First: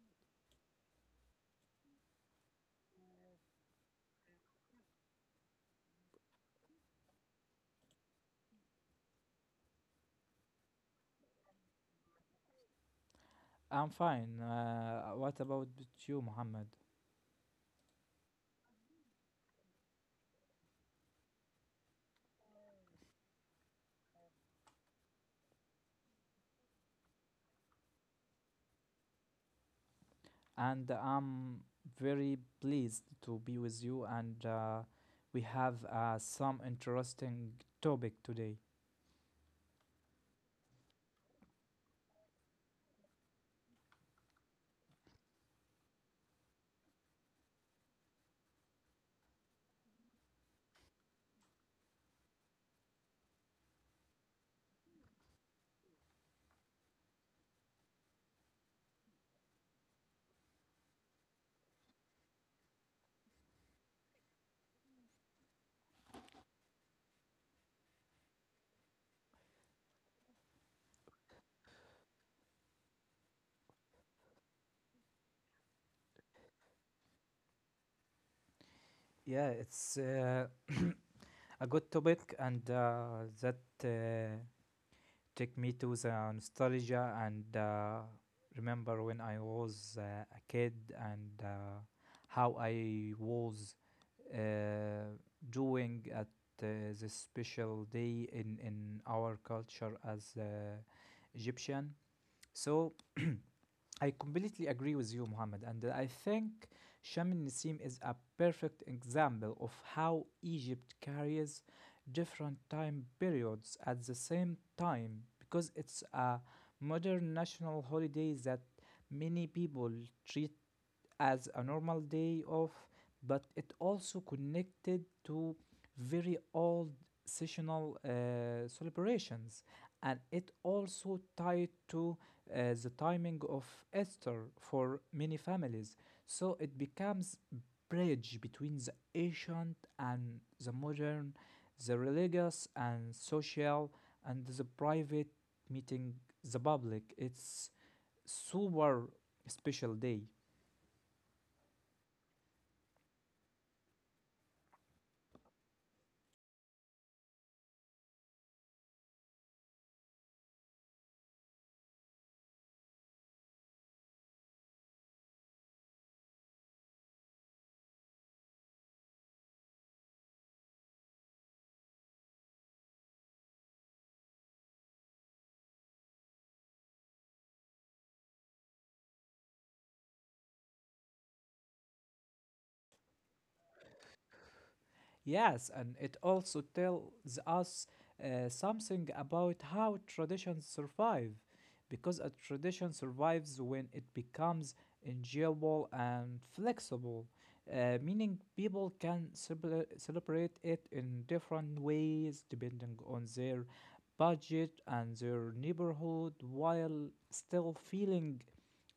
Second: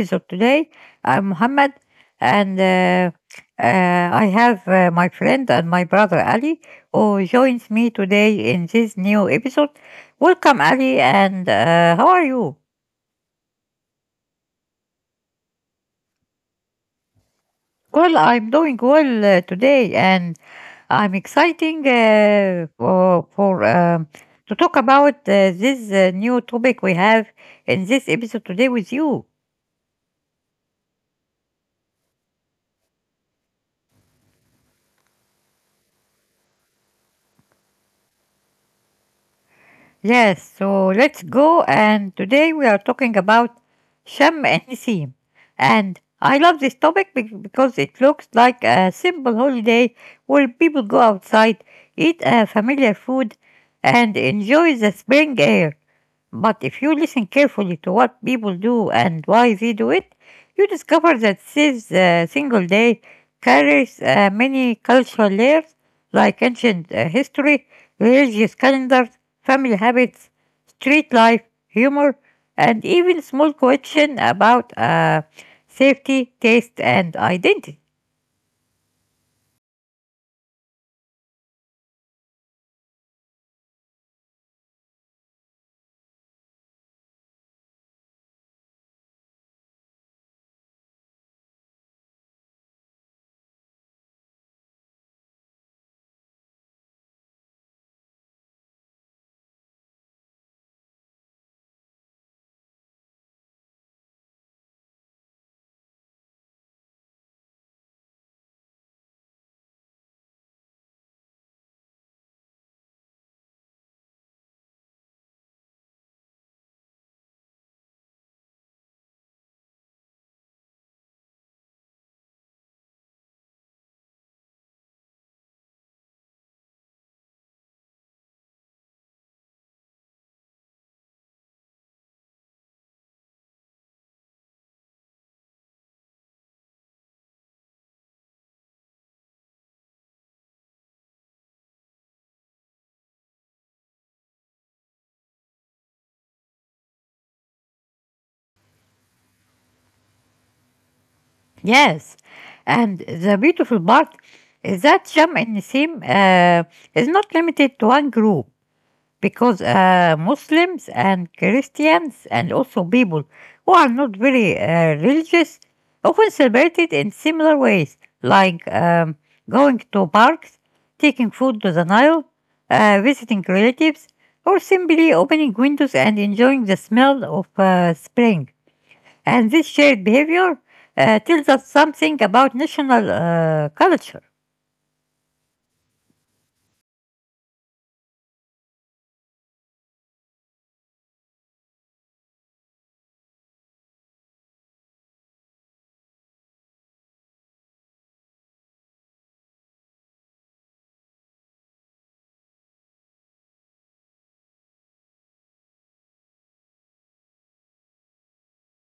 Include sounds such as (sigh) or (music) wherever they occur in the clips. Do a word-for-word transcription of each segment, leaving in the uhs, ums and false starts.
episode today. I'm Muhammad, and uh, uh, I have uh, my friend and my brother Ali, who joins me today in this new episode. Welcome, Ali, and uh, how are you? I'm fine. Uh, what about with you, Mohammed? Well, I'm doing well uh, today, and I'm exciting uh, for, for um, to talk about uh, this uh, new topic we have in this episode today with you. And I'm very pleased to be with you, and uh, we have uh, some interesting topic today. Yes, so let's go. And today we are talking about Shem and Nisim. And I love this topic be- because it looks like a simple holiday where people go outside, eat a familiar food, and enjoy the spring air. But if you listen carefully to what people do and why they do it, you discover that this uh, single day carries uh, many cultural layers like ancient uh, history, religious calendars, family habits, street life, humor, and even small question about uh, safety, taste, and identity. Yeah, it's uh, (coughs) (clears throat) a good topic, and uh, that uh, take me to the nostalgia and uh, remember when I was uh, a kid and uh, how I was uh, doing at uh, this special day in, in our culture as uh, Egyptian. So I completely agree with you, Mohammed, and I think Sham Nissim is a perfect example of how Egypt carries different time periods at the same time because it's a modern national holiday that many people treat as a normal day off, but it also connected to very old seasonal uh, celebrations and it also tied to uh, the timing of Easter for many families. So it becomes bridge between the ancient and the modern, the religious and social, and the private meeting the public. It's super special day. Yes, and the beautiful part is that Sham and Nisim uh, is not limited to one group, because uh, Muslims and Christians and also people who are not very uh, religious often celebrate it in similar ways, like um, going to parks, taking food to the Nile, uh, visiting relatives, or simply opening windows and enjoying the smell of uh, spring. And this shared behavior uh, tells us something about national uh, culture. Yes, and it also tells us uh, something about how traditions survive, because a tradition survives when it becomes enjoyable and flexible, uh, meaning people can cele- celebrate it in different ways depending on their budget and their neighborhood while still feeling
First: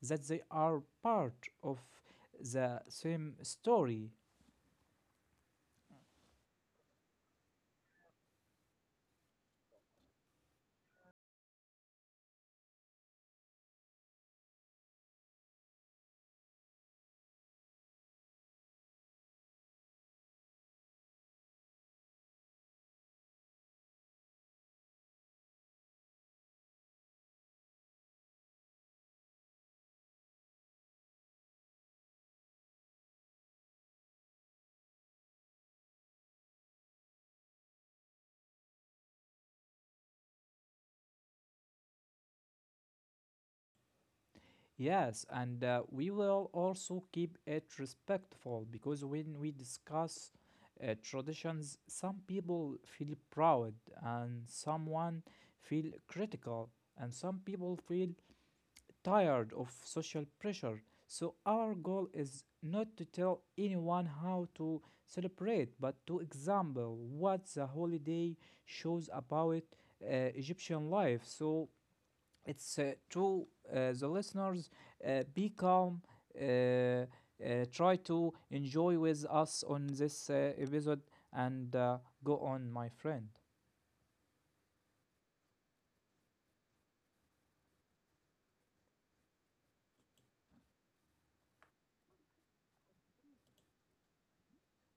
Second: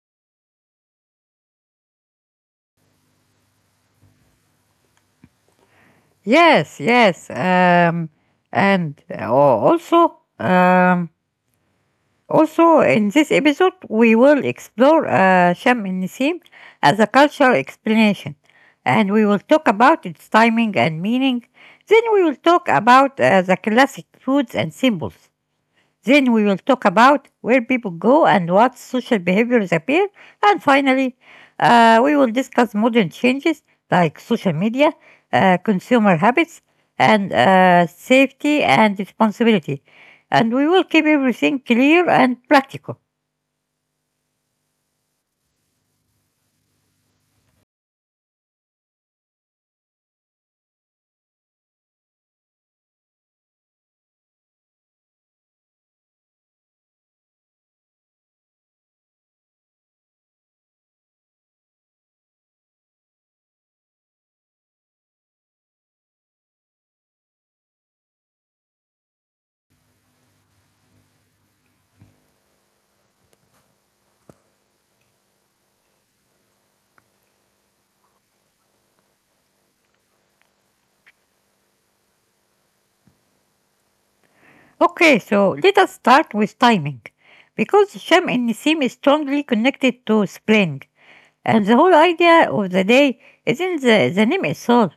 that they are part of the same story. Yes, yes. Um, and uh, also, um, Also, in this episode, we will explore uh, Sham el Nisim as a cultural explanation, and we will talk about its timing and meaning. Then we will talk about uh, the classic foods and symbols. Then we will talk about where people go and what social behaviors appear. And finally, uh, we will discuss modern changes like social media, uh, consumer habits, and uh, safety and responsibility. And we will keep everything clear and practical. Yes, and uh, we will also keep it respectful because when we discuss uh, traditions, some people feel proud and someone feel critical and some people feel tired of social pressure. So our goal is not to tell anyone how to celebrate, but to example what the holiday shows about uh, Egyptian life. So it's uh, to uh, the listeners uh, be calm, uh, uh, try to enjoy with us on this uh, episode and uh, go on, my friend. Okay, so let us start with timing, because Sham and Nisim is strongly connected to spring, and the whole idea of the day is in the, the name itself,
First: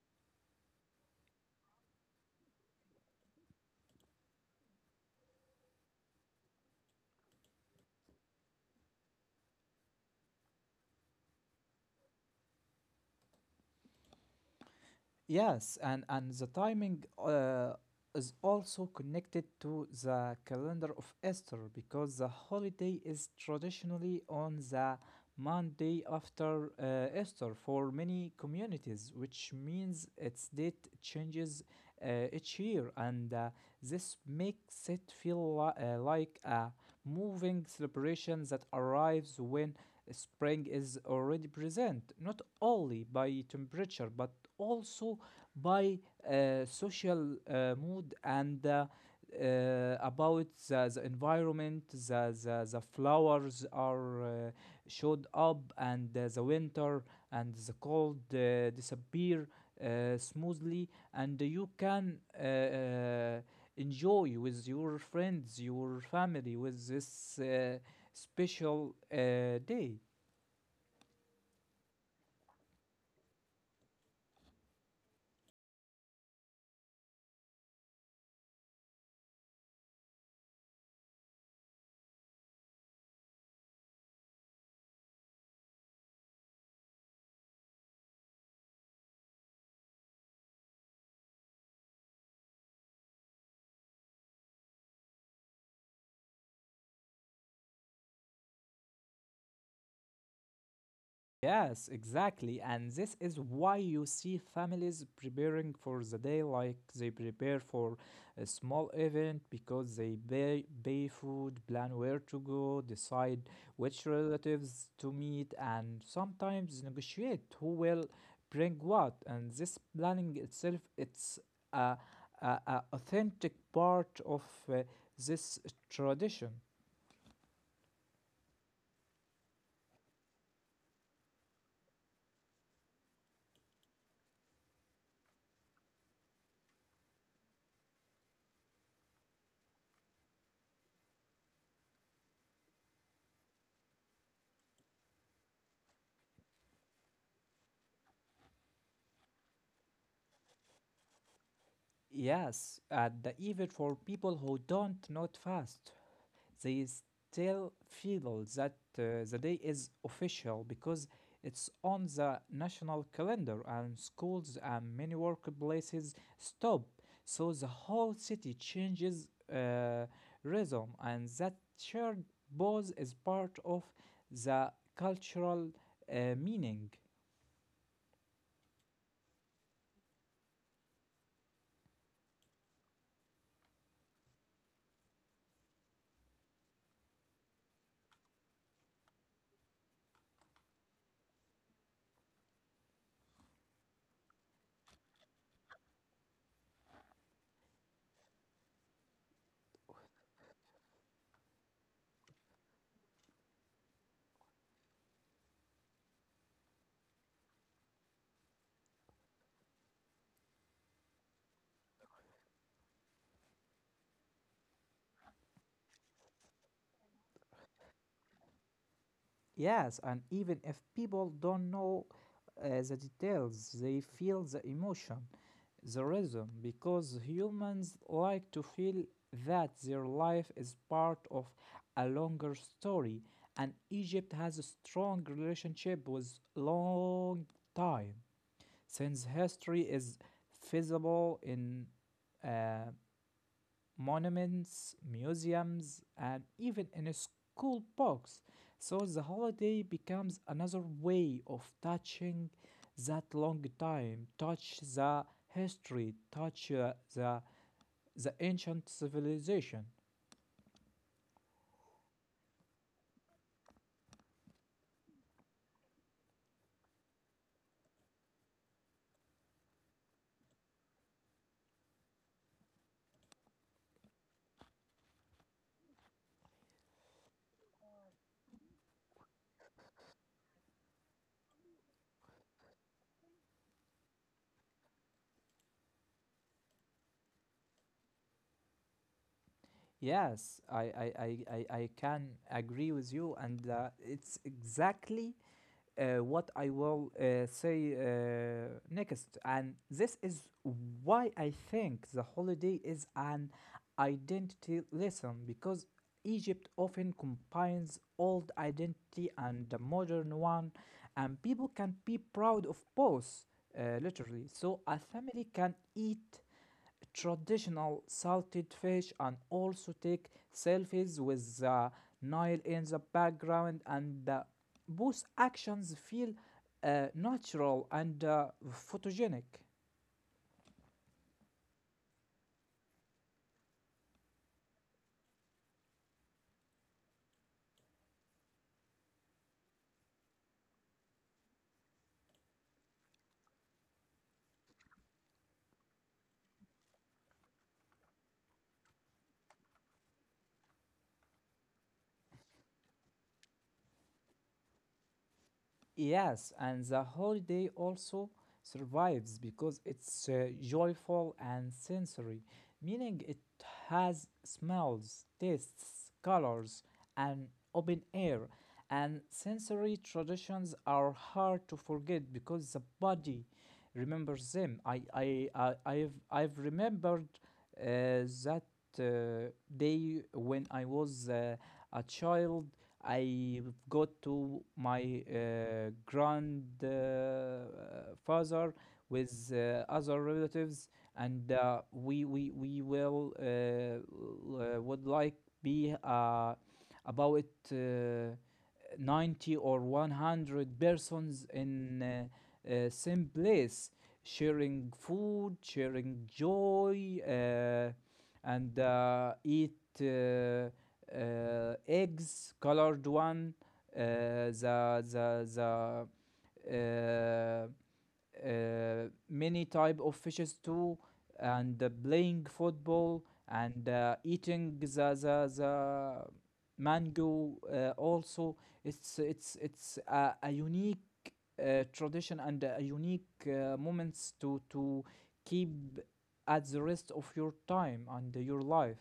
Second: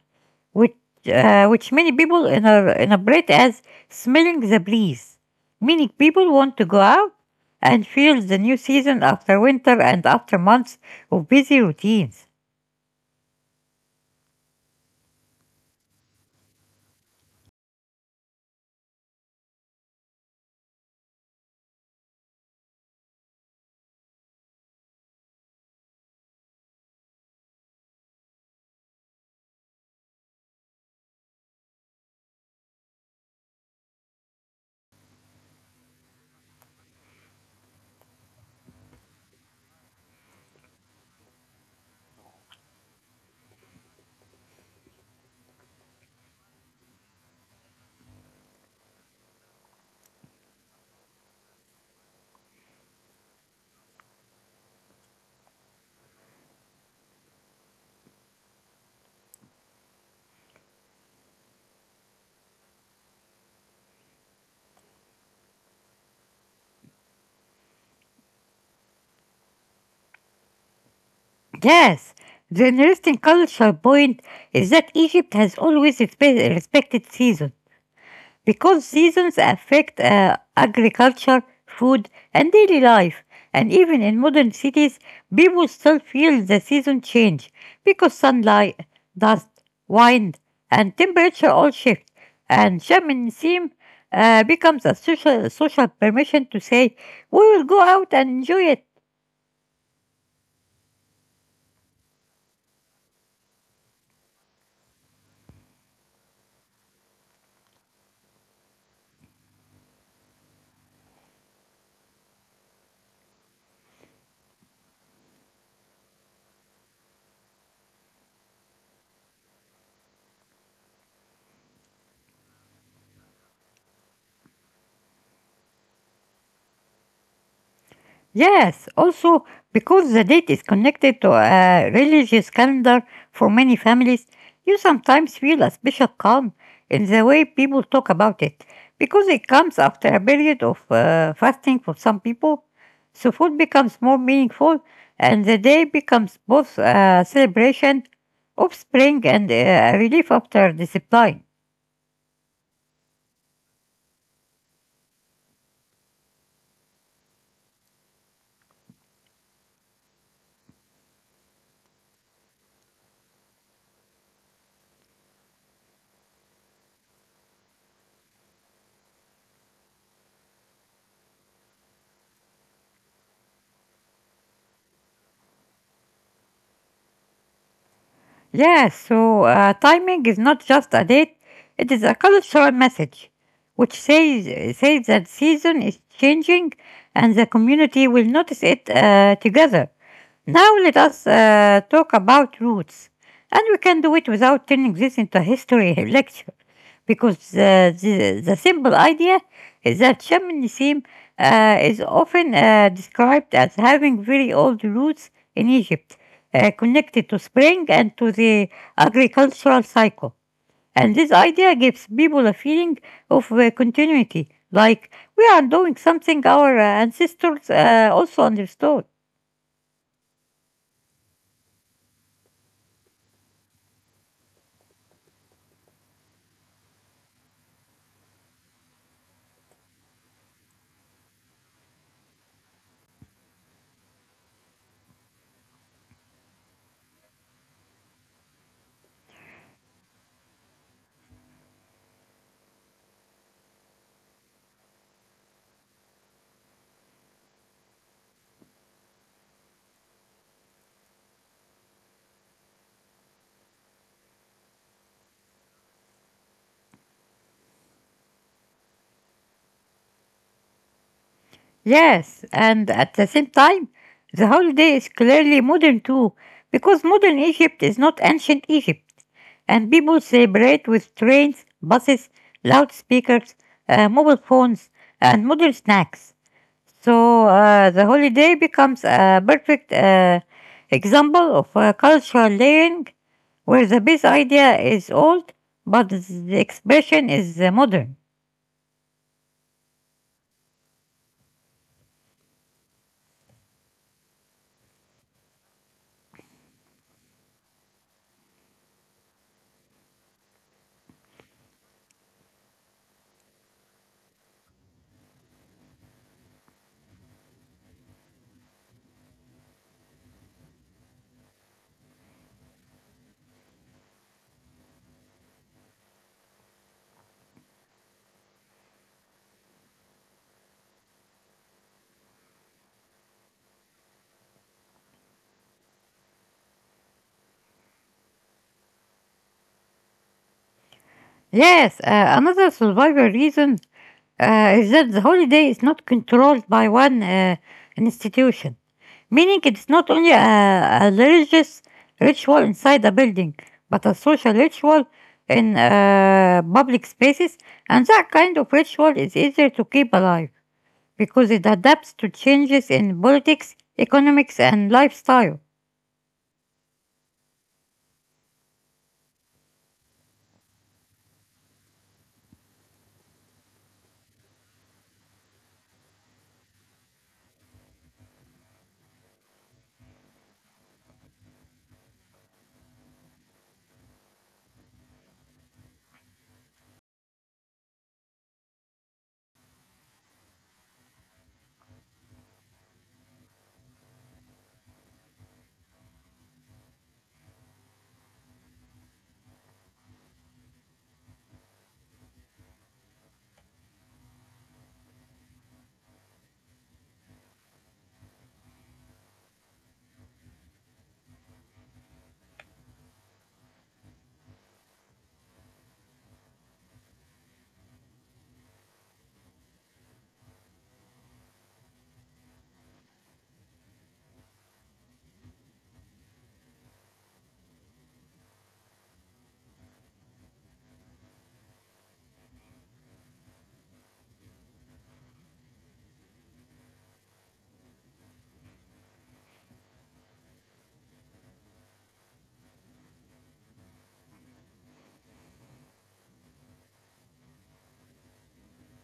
which uh, which many people in a, interpret as smelling the breeze, meaning people want to go out and feel the new season after winter and after months of busy routines. Yes, and, and the timing uh, is also connected to the calendar of Easter because the holiday is traditionally on the Monday after uh, Easter for many communities, which means its date changes uh, each year, and uh, this makes it feel li- uh, like a moving celebration that arrives when spring is already present, not only by temperature but also by uh, social uh, mood and uh, uh, about the, the environment, the, the, the flowers are uh, showed up, and uh, the winter and the cold uh, disappear uh, smoothly, and you can uh, uh, enjoy with your friends, your family, with this uh, special uh, day. Yes, the interesting cultural point is that Egypt has always respe- respected season, because seasons affect uh, agriculture, food, and daily life. And even in modern cities, people still feel the season change because sunlight, dust, wind, and temperature all shift. And shamanism uh, becomes a social, social permission to say, we will go out and enjoy it. Yes, exactly. And this is why you see families preparing for the day like they prepare for a small event because they pay, pay food, plan where to go, decide which relatives to meet, and sometimes negotiate who will bring what. And this planning itself, it's a, a, a authentic part of uh, this tradition. Yes, also because the date is connected to a religious calendar for many families, you sometimes feel a special calm in the way people talk about it because it comes after a period of uh, fasting for some people. So food becomes more meaningful and the day becomes both a celebration of spring and uh, a relief after discipline. Yes, at the even for people who don't not fast. They still feel that uh, the day is official because it's on the national calendar, and schools and many workplaces stop. So the whole city changes uh, rhythm, and that shared pause is part of the cultural uh, meaning. Yeah, so uh, timing is not just a date, it is a cultural message which says, says that season is changing and the community will notice it uh, together. Now let us uh, talk about roots. And we can do it without turning this into a history (laughs) lecture, because uh, the, the simple idea is that Shamanism uh, is often uh, described as having very old roots in Egypt, uh, connected to spring and to the agricultural cycle. And this idea gives people a feeling of uh, continuity, like we are doing something our uh, ancestors uh, also understood. Yes, and even if people don't know uh, the details, they feel the emotion, the rhythm, because humans like to feel that their life is part of a longer story, and Egypt has a strong relationship with long time, since history is visible in uh, monuments, museums, and even in school books. So the holiday becomes another way of touching that long time, touch the history, touch uh, the the ancient civilization. Yes, and at the same time, the holiday is clearly modern too, because modern Egypt is not ancient Egypt, and people celebrate with trains, buses, loudspeakers, uh, mobile phones, and modern snacks. So uh, the holiday becomes a perfect uh, example of a cultural layering where the base idea is old, but the expression is uh, modern. Yes, I, I, I, I, I can agree with you, and uh, it's exactly uh, what I will uh, say uh, next. And this is why I think the holiday is an identity lesson because Egypt often combines old identity and the modern one, and people can be proud of both, uh, literally. So a family can eat traditional salted fish and also take selfies with the Nile in the background, and uh, both actions feel uh, natural and uh, photogenic. Yes, uh, another survival reason uh, is that the holiday is not controlled by one uh, institution, meaning it is not only a, a religious ritual inside a building, but a social ritual in uh, public spaces, and that kind of ritual is easier to keep alive because it adapts to changes in politics, economics, and lifestyle. Yes, and the holiday also survives because it's uh, joyful and sensory, meaning it has smells, tastes, colors, and open air. And sensory traditions are hard to forget because the body remembers them. I I I I've I've remembered uh, that uh, day when I was uh, a child. I got to my uh, grandfather with uh, other relatives, and uh, we we we will uh, uh, would like be uh, about uh, ninety or one hundred persons in. Uh, uh, same place, sharing food, sharing joy, uh, and uh, eat uh, uh, eggs, colored one, uh, the the the. Uh, uh, many type of fishes too and uh, playing football and uh, eating the, the, the mango uh, also, it's it's it's a, a unique uh, tradition and uh, unique uh, moments to to keep at the rest of your time and your life.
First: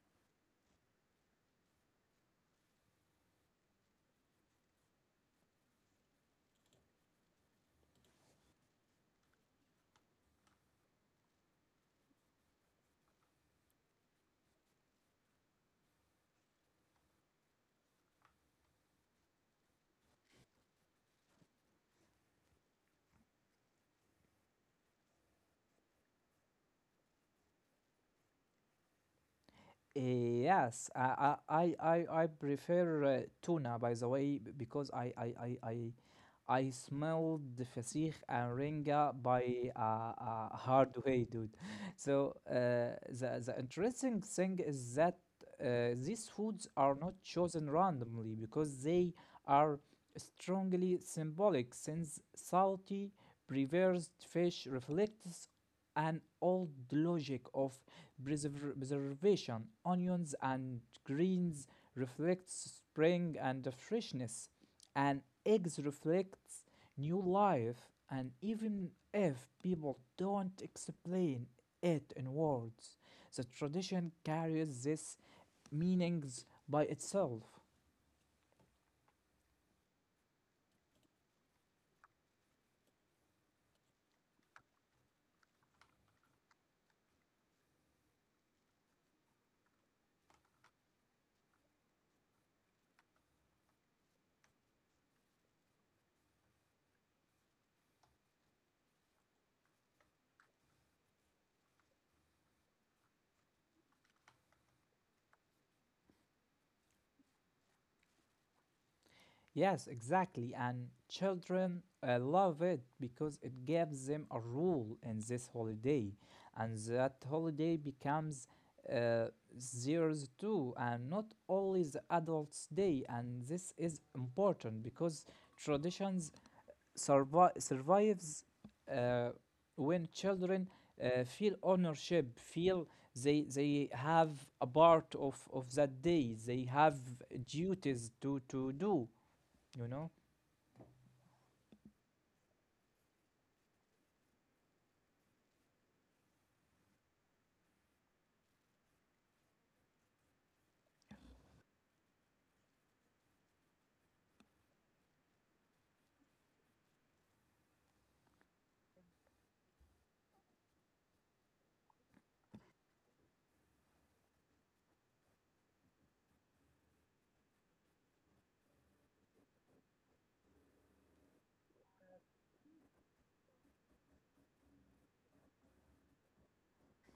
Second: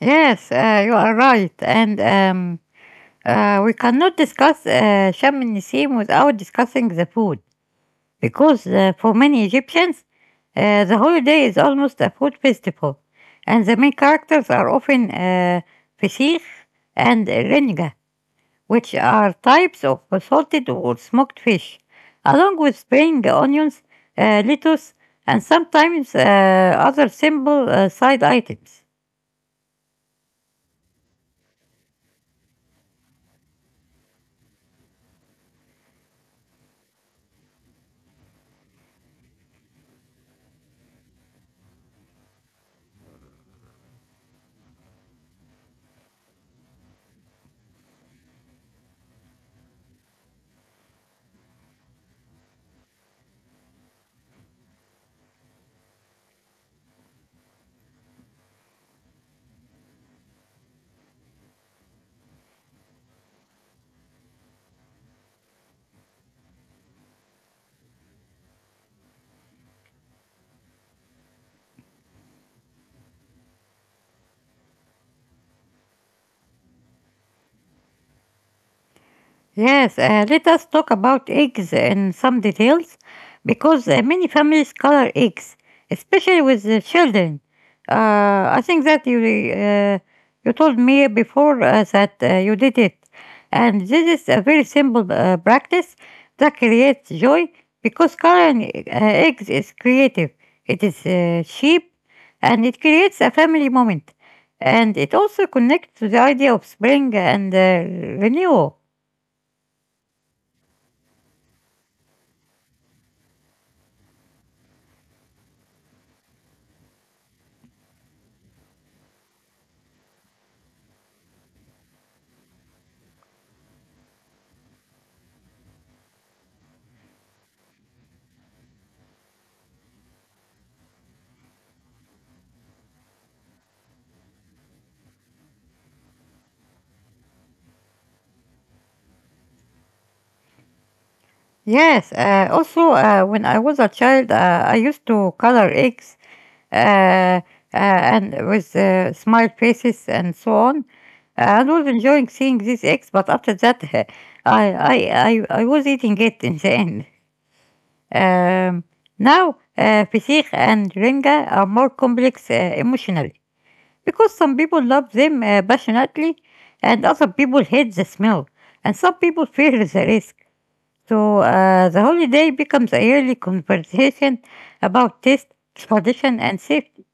Yes, uh, you are right, and um, uh, we cannot discuss uh, Sham el Nissim without discussing the food because uh, for many Egyptians, uh, the holiday is almost a food festival, and the main characters are often uh, fishih and renga, which are types of salted or smoked fish, along with spring onions, uh, lettuce, and sometimes uh, other simple uh, side items. Yes, I I I I I prefer uh, tuna, by the way, b- because I I I I, I smelled the fasikh and ringa by a, a hard way, dude. (laughs) So uh, the the interesting thing is that uh, these foods are not chosen randomly because they are strongly symbolic since salty preserved fish reflects an old logic of preserv- preservation. Onions and greens reflects spring and freshness, and eggs reflects new life. And even if people don't explain it in words, the tradition carries these meanings by itself. Yes, uh, let us talk about eggs in some details because uh, many families color eggs, especially with the children. Uh, I think that you uh, you told me before uh, that uh, you did it, and this is a very simple uh, practice that creates joy because coloring uh, eggs is creative. It is uh, cheap, and it creates a family moment, and it also connects to the idea of spring and uh, renewal. Yes, exactly. And children uh, love it because it gives them a rule in this holiday. And that holiday becomes uh, theirs too, and not only the adults' day. And this is important because traditions survi- survives uh, when children uh, feel ownership, feel they they have a part of, of that day. They have duties to, to do, you know? Yes, uh, also uh, when I was a child, uh, I used to color eggs uh, uh, and with uh, smile faces and so on. I was enjoying seeing these eggs, but after that, (laughs) I, I, I, I was eating it in the end. Um, Now, uh, Fisikh and Renga are more complex uh, emotionally because some people love them uh, passionately and other people hate the smell, and some people fear the risk. So uh, the holiday becomes a yearly conversation about taste, tradition, and safety.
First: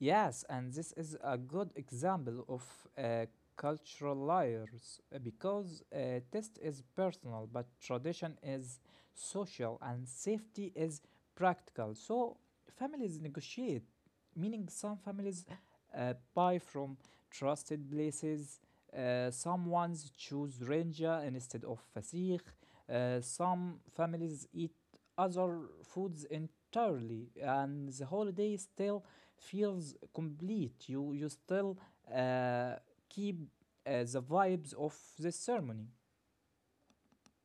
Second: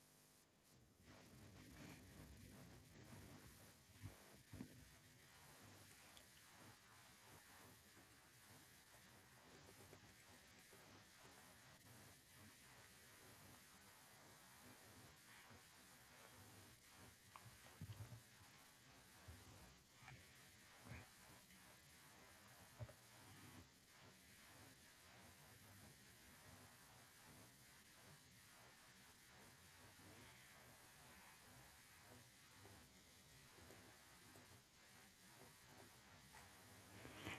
Yes, and this is a good example of uh, cultural layers uh, because uh, taste is personal, but tradition is social and safety is practical. So families negotiate, meaning some families uh, buy from trusted places. Uh, some ones choose ranger instead of fasikh. Uh, some families eat other foods entirely, and the holiday still feels complete. You you still uh, keep uh, the vibes of this ceremony.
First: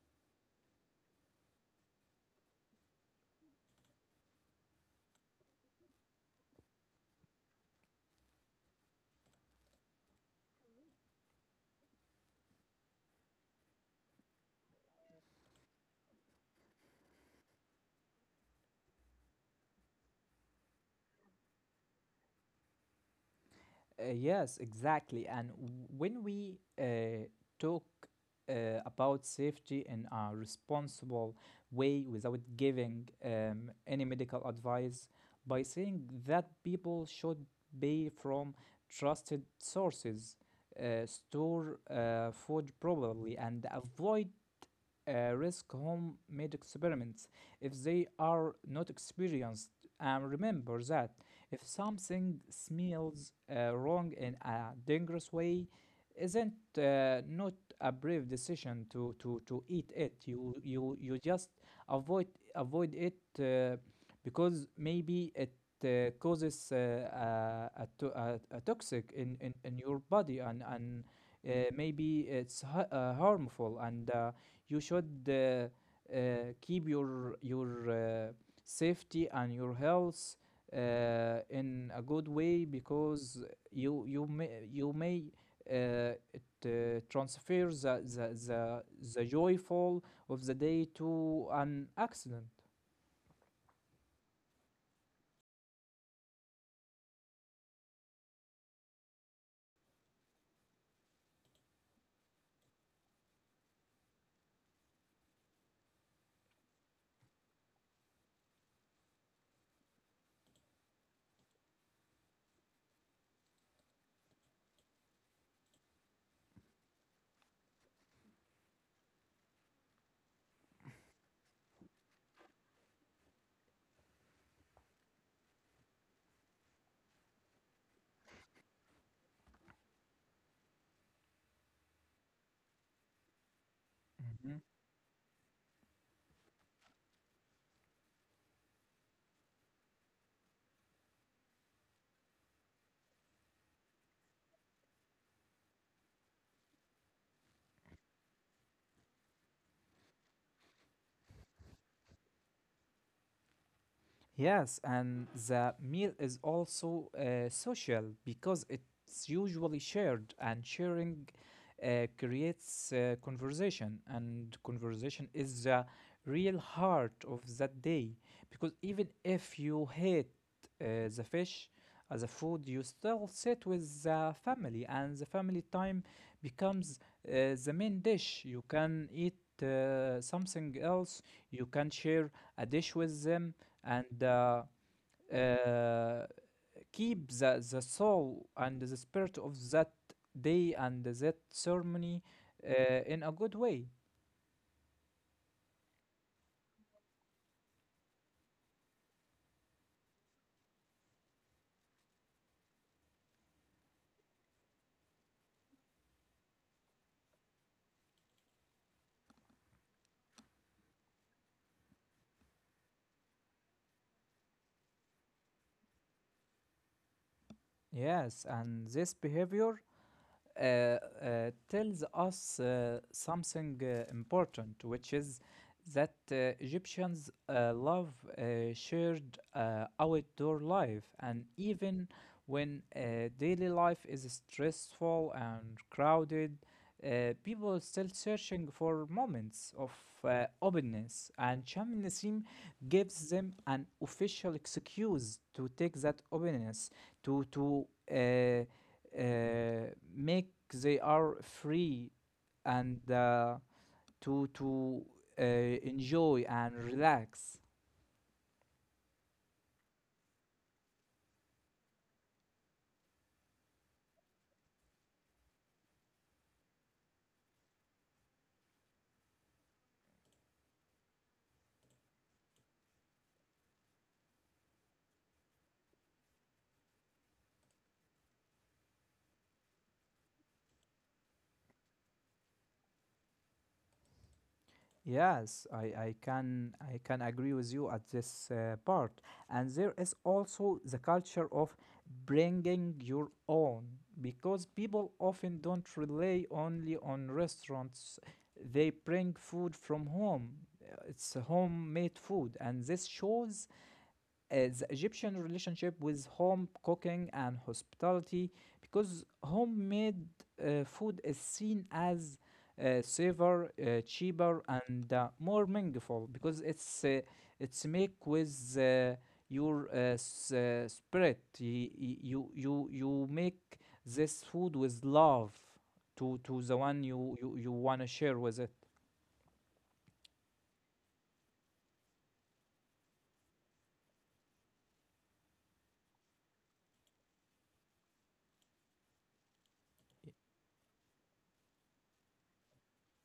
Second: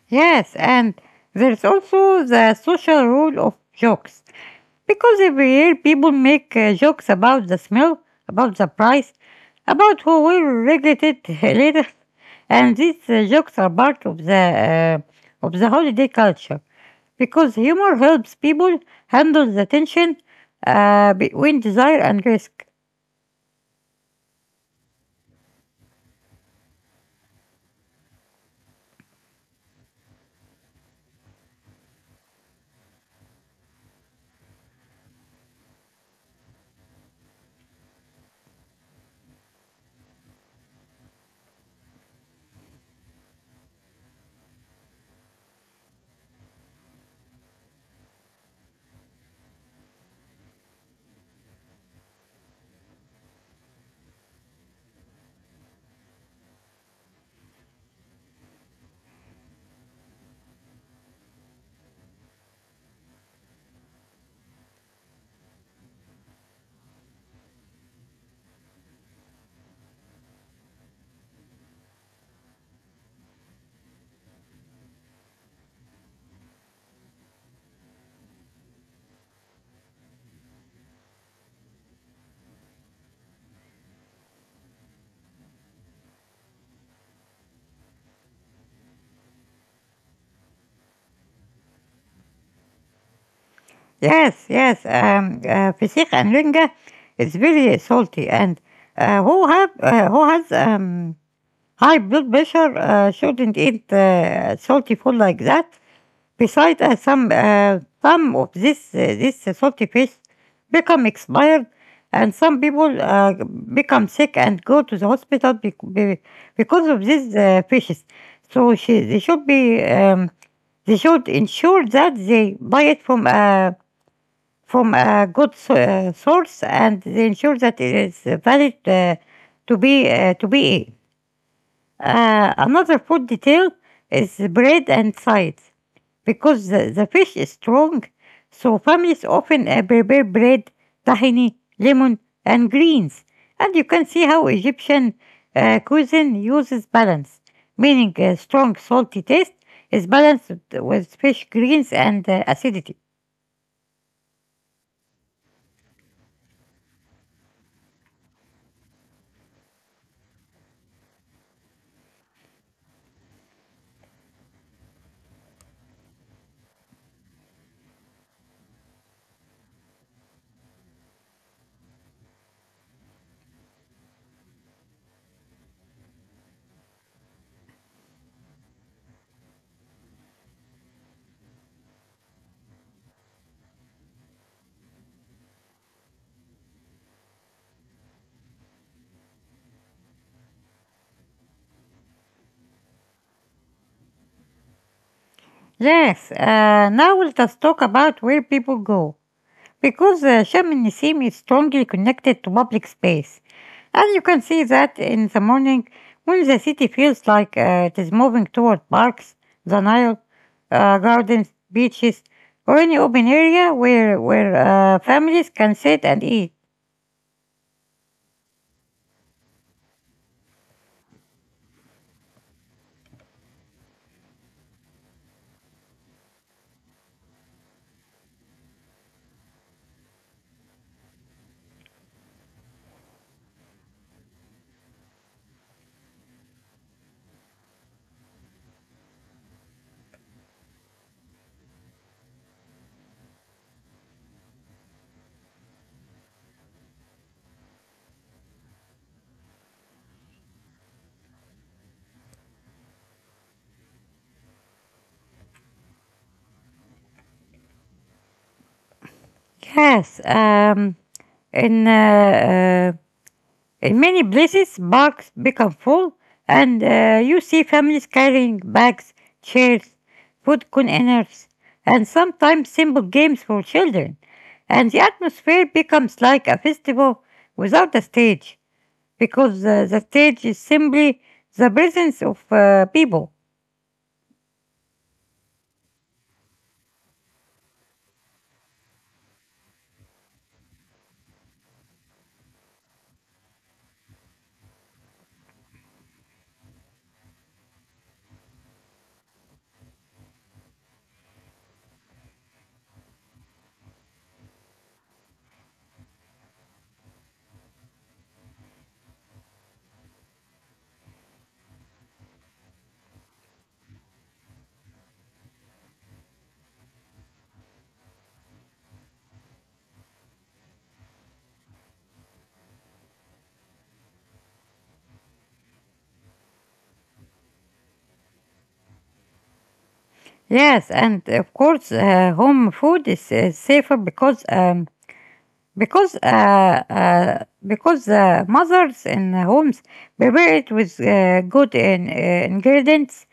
Yes, and there's also the social role of jokes, because every year people make uh, jokes about the smell, about the price, about who will regret it (laughs) later. And these uh, jokes are part of the, uh, of the holiday culture because humor helps people handle the tension uh, between desire and risk. Uh, yes, exactly. And when we uh, talk uh, about safety in a responsible way without giving um, any medical advice, by saying that people should pay from trusted sources, uh, store uh, food properly, and avoid uh, risk homemade experiments if they are not experienced. And remember that if something smells uh, wrong in a dangerous way, isn't uh, not a brave decision to, to, to eat it. You you you just avoid avoid it uh, because maybe it uh, causes uh, a, a, to- a, a toxic in, in, in your body and and uh, maybe it's ha- uh, harmful. And. Uh, you should uh, uh, keep your your uh, safety and your health uh, in a good way, because you you may you may uh, it uh, transfers the, the the the joyful of the day to an accident. Yes, yes. Um, uh, Pesach and Linga is very salty, and uh, who have uh, who has um, high blood pressure uh, shouldn't eat uh, salty food like that. Besides, uh, some uh, some of this uh, this salty fish become expired, and some people uh, become sick and go to the hospital bec- be- because of these uh, fishes. So she, they should be um, they should ensure that they buy it from a from a good so- uh, source and ensure that it is valid uh, to be uh, to be. Uh, another food detail is Mhm. bread and sides because the, the fish is strong, so families often uh, prepare bread, tahini, lemon, and greens. And you can see how Egyptian uh, cuisine uses balance, meaning a strong salty taste is balanced with fish greens and uh, acidity. Yes, and the meal is also uh, social because it's usually shared, and sharing uh, creates uh, conversation, and conversation is the real heart of that day. Because even if you hate uh, the fish as a food, you still sit with the family, and the family time becomes uh, the main dish. You can eat uh, something else, you can share a dish with them and uh, uh, keep the, the soul and the spirit of that day and that ceremony uh, in a good way. Yes, uh, now let us talk about where people go, because uh, Shamanism is strongly connected to public space. And you can see that in the morning when the city feels like uh, it is moving toward parks, the Nile, uh, gardens, beaches, or any open area where, where uh, families can sit and eat. Yes, and this behavior uh, uh, tells us uh, something uh, important, which is that uh, Egyptians uh, love uh, shared uh, outdoor life, and even when uh, daily life is stressful and crowded, uh, people are still searching for moments of uh, openness, and shamanism gives them an official excuse to take that openness to to uh, uh, make they are free and uh, to to uh, enjoy and relax. Yes, um, in uh, uh, In many places, parks become full, and uh, you see families carrying bags, chairs, food containers, and sometimes simple games for children. And the atmosphere becomes like a festival without a stage, because uh, the stage is simply the presence of uh, people. Yes, I, I can I can agree with you at this uh, part. And there is also the culture of bringing your own because people often don't rely only on restaurants. They bring food from home. Uh, It's homemade food, and this shows uh, the Egyptian relationship with home cooking and hospitality because homemade uh, food is seen as uh, safer, uh, cheaper, and uh, more meaningful because it's uh, it's make with uh, your uh, s- uh, spirit. Y- y- You you you make this food with love to to the one you you, you want to share with it. Yes, and of course, uh, home food is uh, safer because um, because uh, uh, because uh, mothers in homes Y- prepare it with uh, good in, uh, ingredients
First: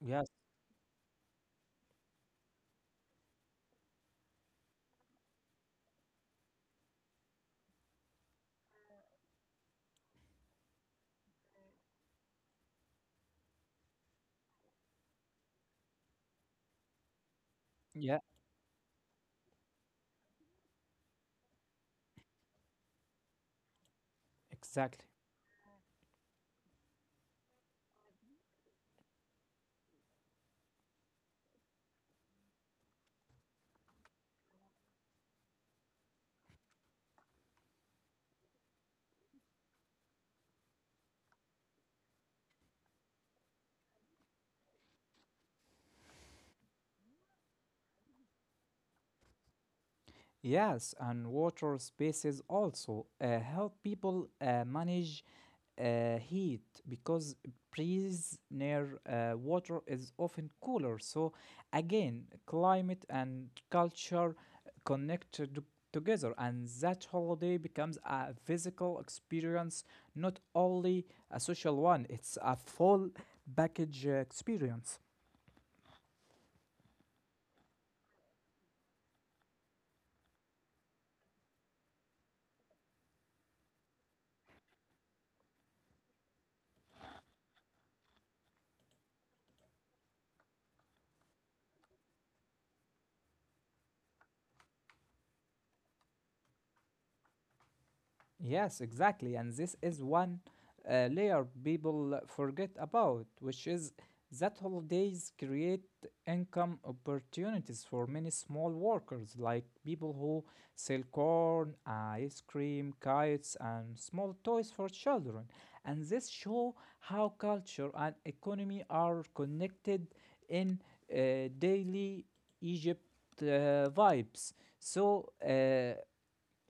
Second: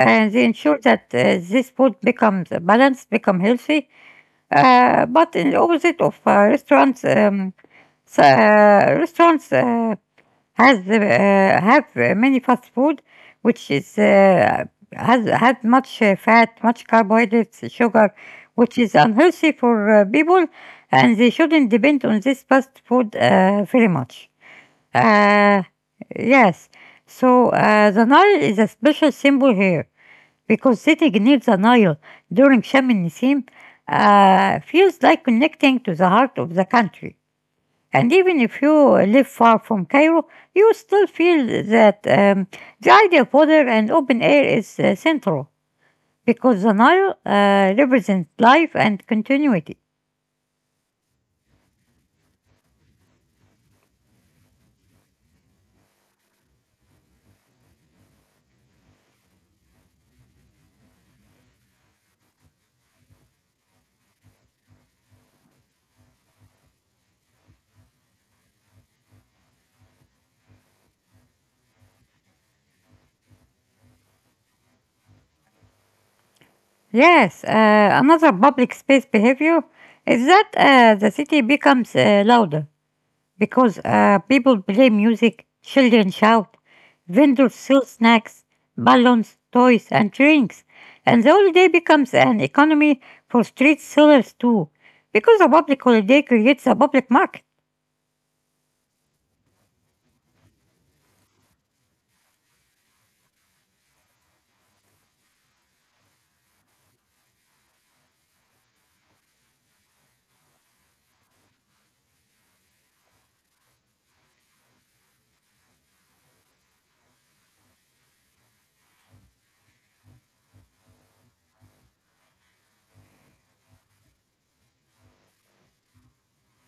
Yes, they ensure that uh, this food becomes uh, balanced, become healthy. Uh, but in the opposite of uh, restaurants, um, so, uh, restaurants uh, has uh, have uh, many fast food, which is uh, has has much uh, fat, much carbohydrates, sugar, Yeah, which is unhealthy for uh, people, and they shouldn't depend on this fast food uh, very much. exactly. Uh, yes, so uh, the Nile is a special symbol here because sitting near the Nile during Shem Nissim uh, feels like connecting to the heart of the country. And even if you live far from Cairo, you still feel that um, the idea of water and open air is uh, central because the Nile uh, represents life and continuity. Yes, and water spaces also uh, help people uh, manage uh, heat because breeze near uh, water is often cooler. So, again, climate and culture connected together, and that holiday becomes a physical experience, not only a social one, it's a full package uh, experience. Yes, uh, another public space behavior is that uh, the city becomes uh, louder, because uh, people play music, children shout, vendors sell snacks, balloons, toys, and drinks. And the holiday becomes an economy for street sellers too, because a public holiday creates a public market. Yes, exactly. And this is one uh, layer people forget about, which is that holidays create income opportunities for many small workers, like people who sell corn, ice cream, kites, and small toys for children. And this show how culture and economy are connected in uh, daily Egypt uh, vibes. So, uh,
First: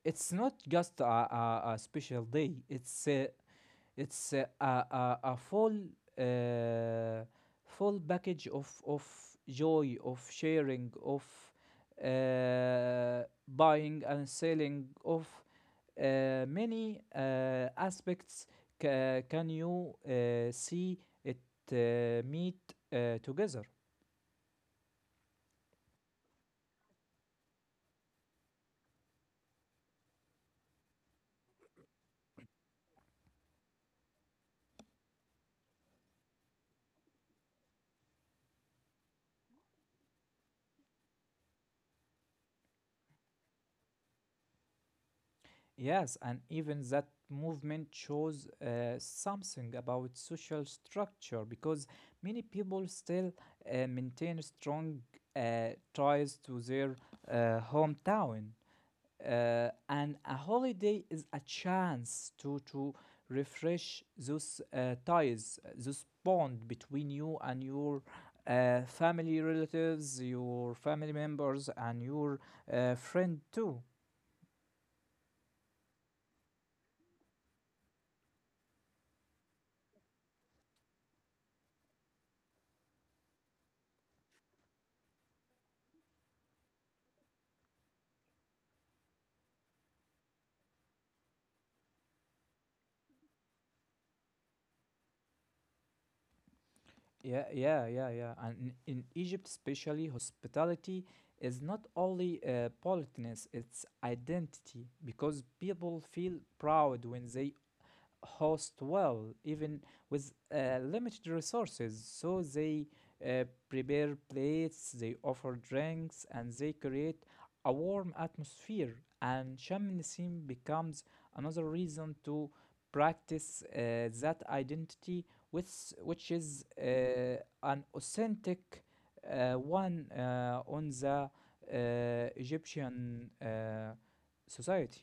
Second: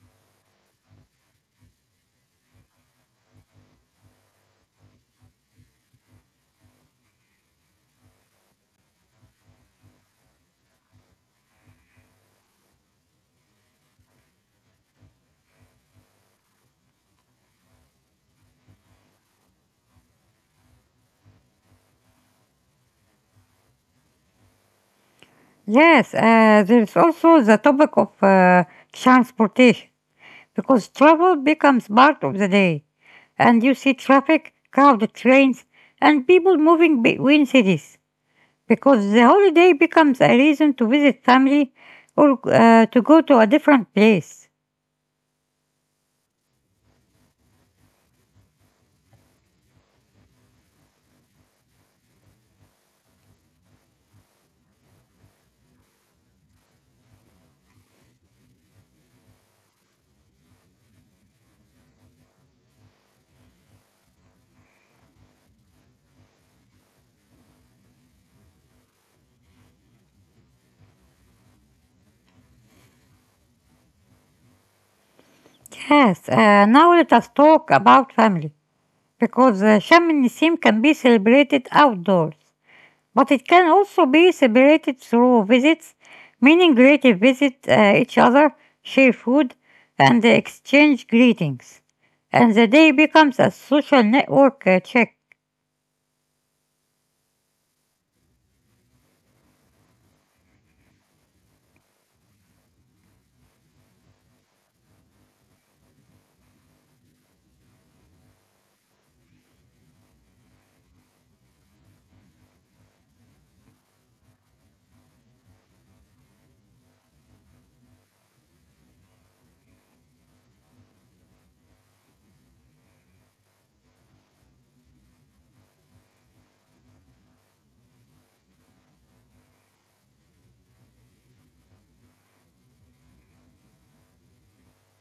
it's not just a, a, a special day. It's a, it's a, a, a a full uh, full package of of joy, of sharing, of uh, buying and selling, of uh, many uh, aspects. Ca- can you uh, see it uh, meet uh, together? Yes, uh, there's also the topic of uh, transportation, because travel becomes part of the day, and you see traffic, crowded trains, and people moving between cities, because the holiday becomes a reason to visit family or uh, to go to a different place. Yes, and even that movement shows uh, something about social structure because many people still uh, maintain strong uh, ties to their uh, hometown. Uh, and a holiday is a chance to, to refresh those uh, ties, uh, those bond between you and your uh, family relatives, your family members, and your uh, friend too. Yes, uh, now let us talk about family because uh, Sham Nissim can be celebrated outdoors, but it can also be celebrated through visits, meaning relative visit uh, each other, share food, and exchange greetings, and the day becomes a social network uh, check. Yeah, yeah, yeah, yeah. And in Egypt, especially, hospitality is not only uh, politeness, it's identity because people feel proud when they host well, even with uh, limited resources. So they uh, prepare plates, they offer drinks, and they create a warm atmosphere. And shamanism becomes another reason to practice uh, that identity, which, which is uh, an authentic uh, one uh, on the uh, Egyptian uh, society.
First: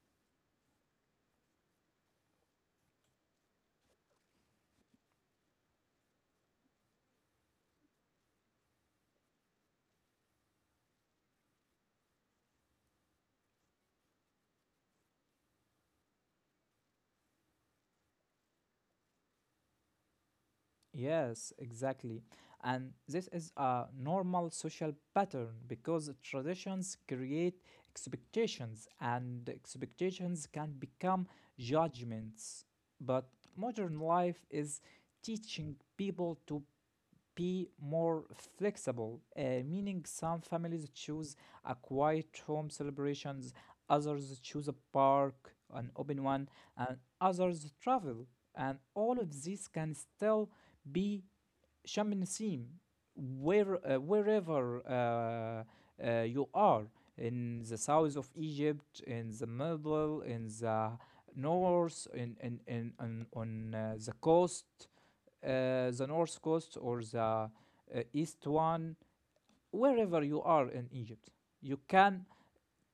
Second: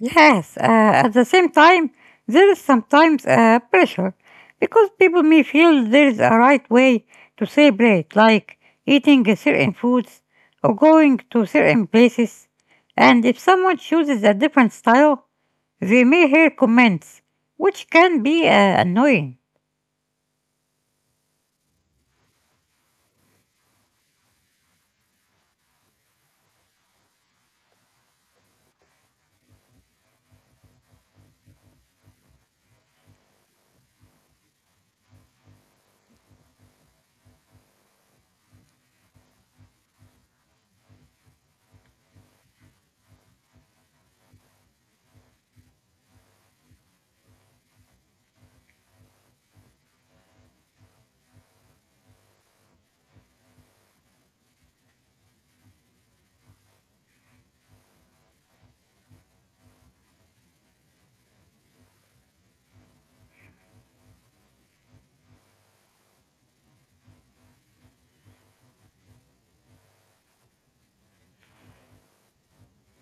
Yes, uh, at the same time, there is sometimes uh, pressure because people may feel there is a right way to celebrate, like eating certain foods or going to certain places. And if someone chooses a different style, they may hear comments, which can be uh, annoying. Yes, exactly. And this is a normal social pattern because traditions create expectations and expectations can become judgments. But modern life is teaching people to be more flexible, uh, meaning some families choose a quiet home celebrations, others choose a park, an open one, and others travel. And all of this can still be Sham Nasim, where, uh, wherever uh, uh, you are, in the south of Egypt, in the middle, in the north, in, in, in, on, on uh, the coast, uh, the north coast or the uh, east one, wherever you are in Egypt, you can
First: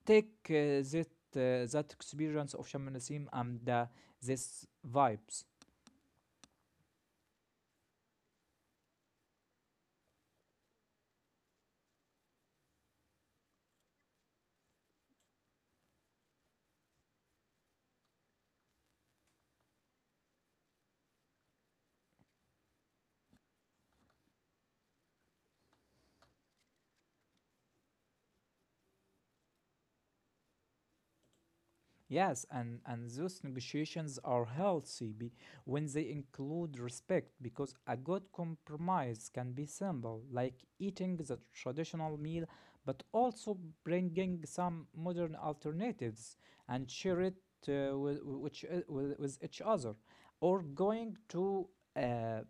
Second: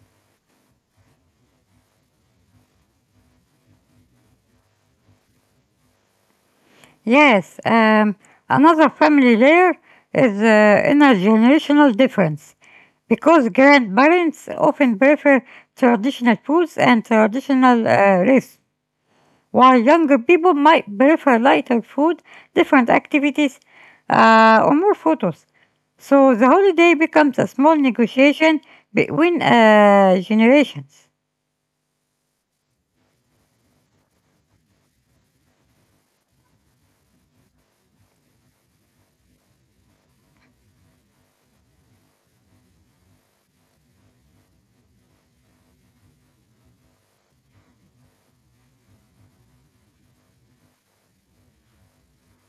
take uh, that, uh, that experience of Sham Nasim and uh, this vibes. Yes, um, another family layer is uh, intergenerational difference because grandparents often prefer traditional foods and traditional uh, risks, while younger people might prefer lighter food, different activities, uh, or more photos. So the holiday becomes a small negotiation between uh, generations. Yes, and, and those negotiations are healthy be, when they include respect because a good compromise can be simple, like eating the traditional meal but also bringing some modern alternatives and share it uh, with, which, uh, with, with each other, or going to uh,